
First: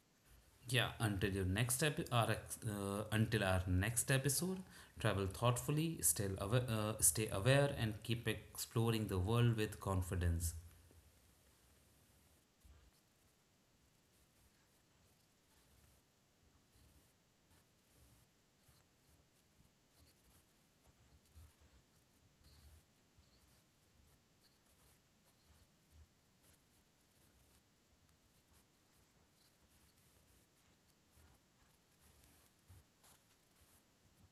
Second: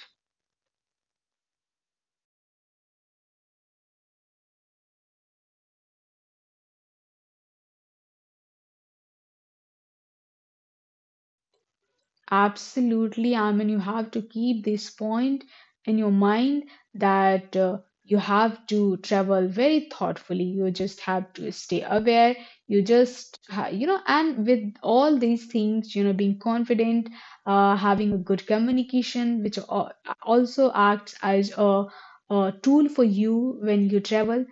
[SPEAKER 1] Yeah, until your next epi- our ex- until our next episode, travel thoughtfully, stay aware, and keep exploring the world with confidence.
[SPEAKER 2] Absolutely, I mean, you have to keep this point in your mind that you have to travel very thoughtfully. You just have to stay aware. You know, and with all these things, you know, being confident, having a good communication, which also acts as a tool for you when you travel.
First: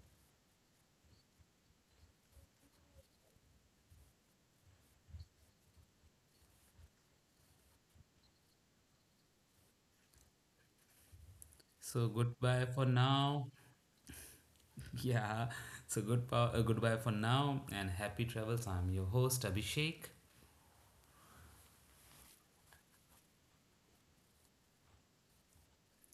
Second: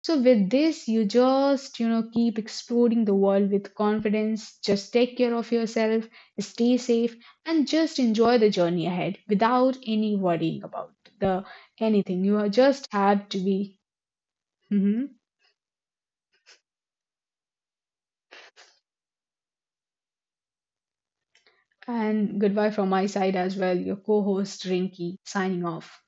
[SPEAKER 2] So, with this, you just, you know, keep exploring the world with confidence. Just take care of yourself, stay safe and just enjoy the journey ahead without any worrying about the
[SPEAKER 1] So
[SPEAKER 2] anything you are
[SPEAKER 1] goodbye for
[SPEAKER 2] just have to
[SPEAKER 1] now.
[SPEAKER 2] be. Mhm.
[SPEAKER 1] Yeah, so goodbye for now, and happy travels. I'm your host Abhishek.
[SPEAKER 2] And goodbye from my side as well, your co-host Rinky signing off.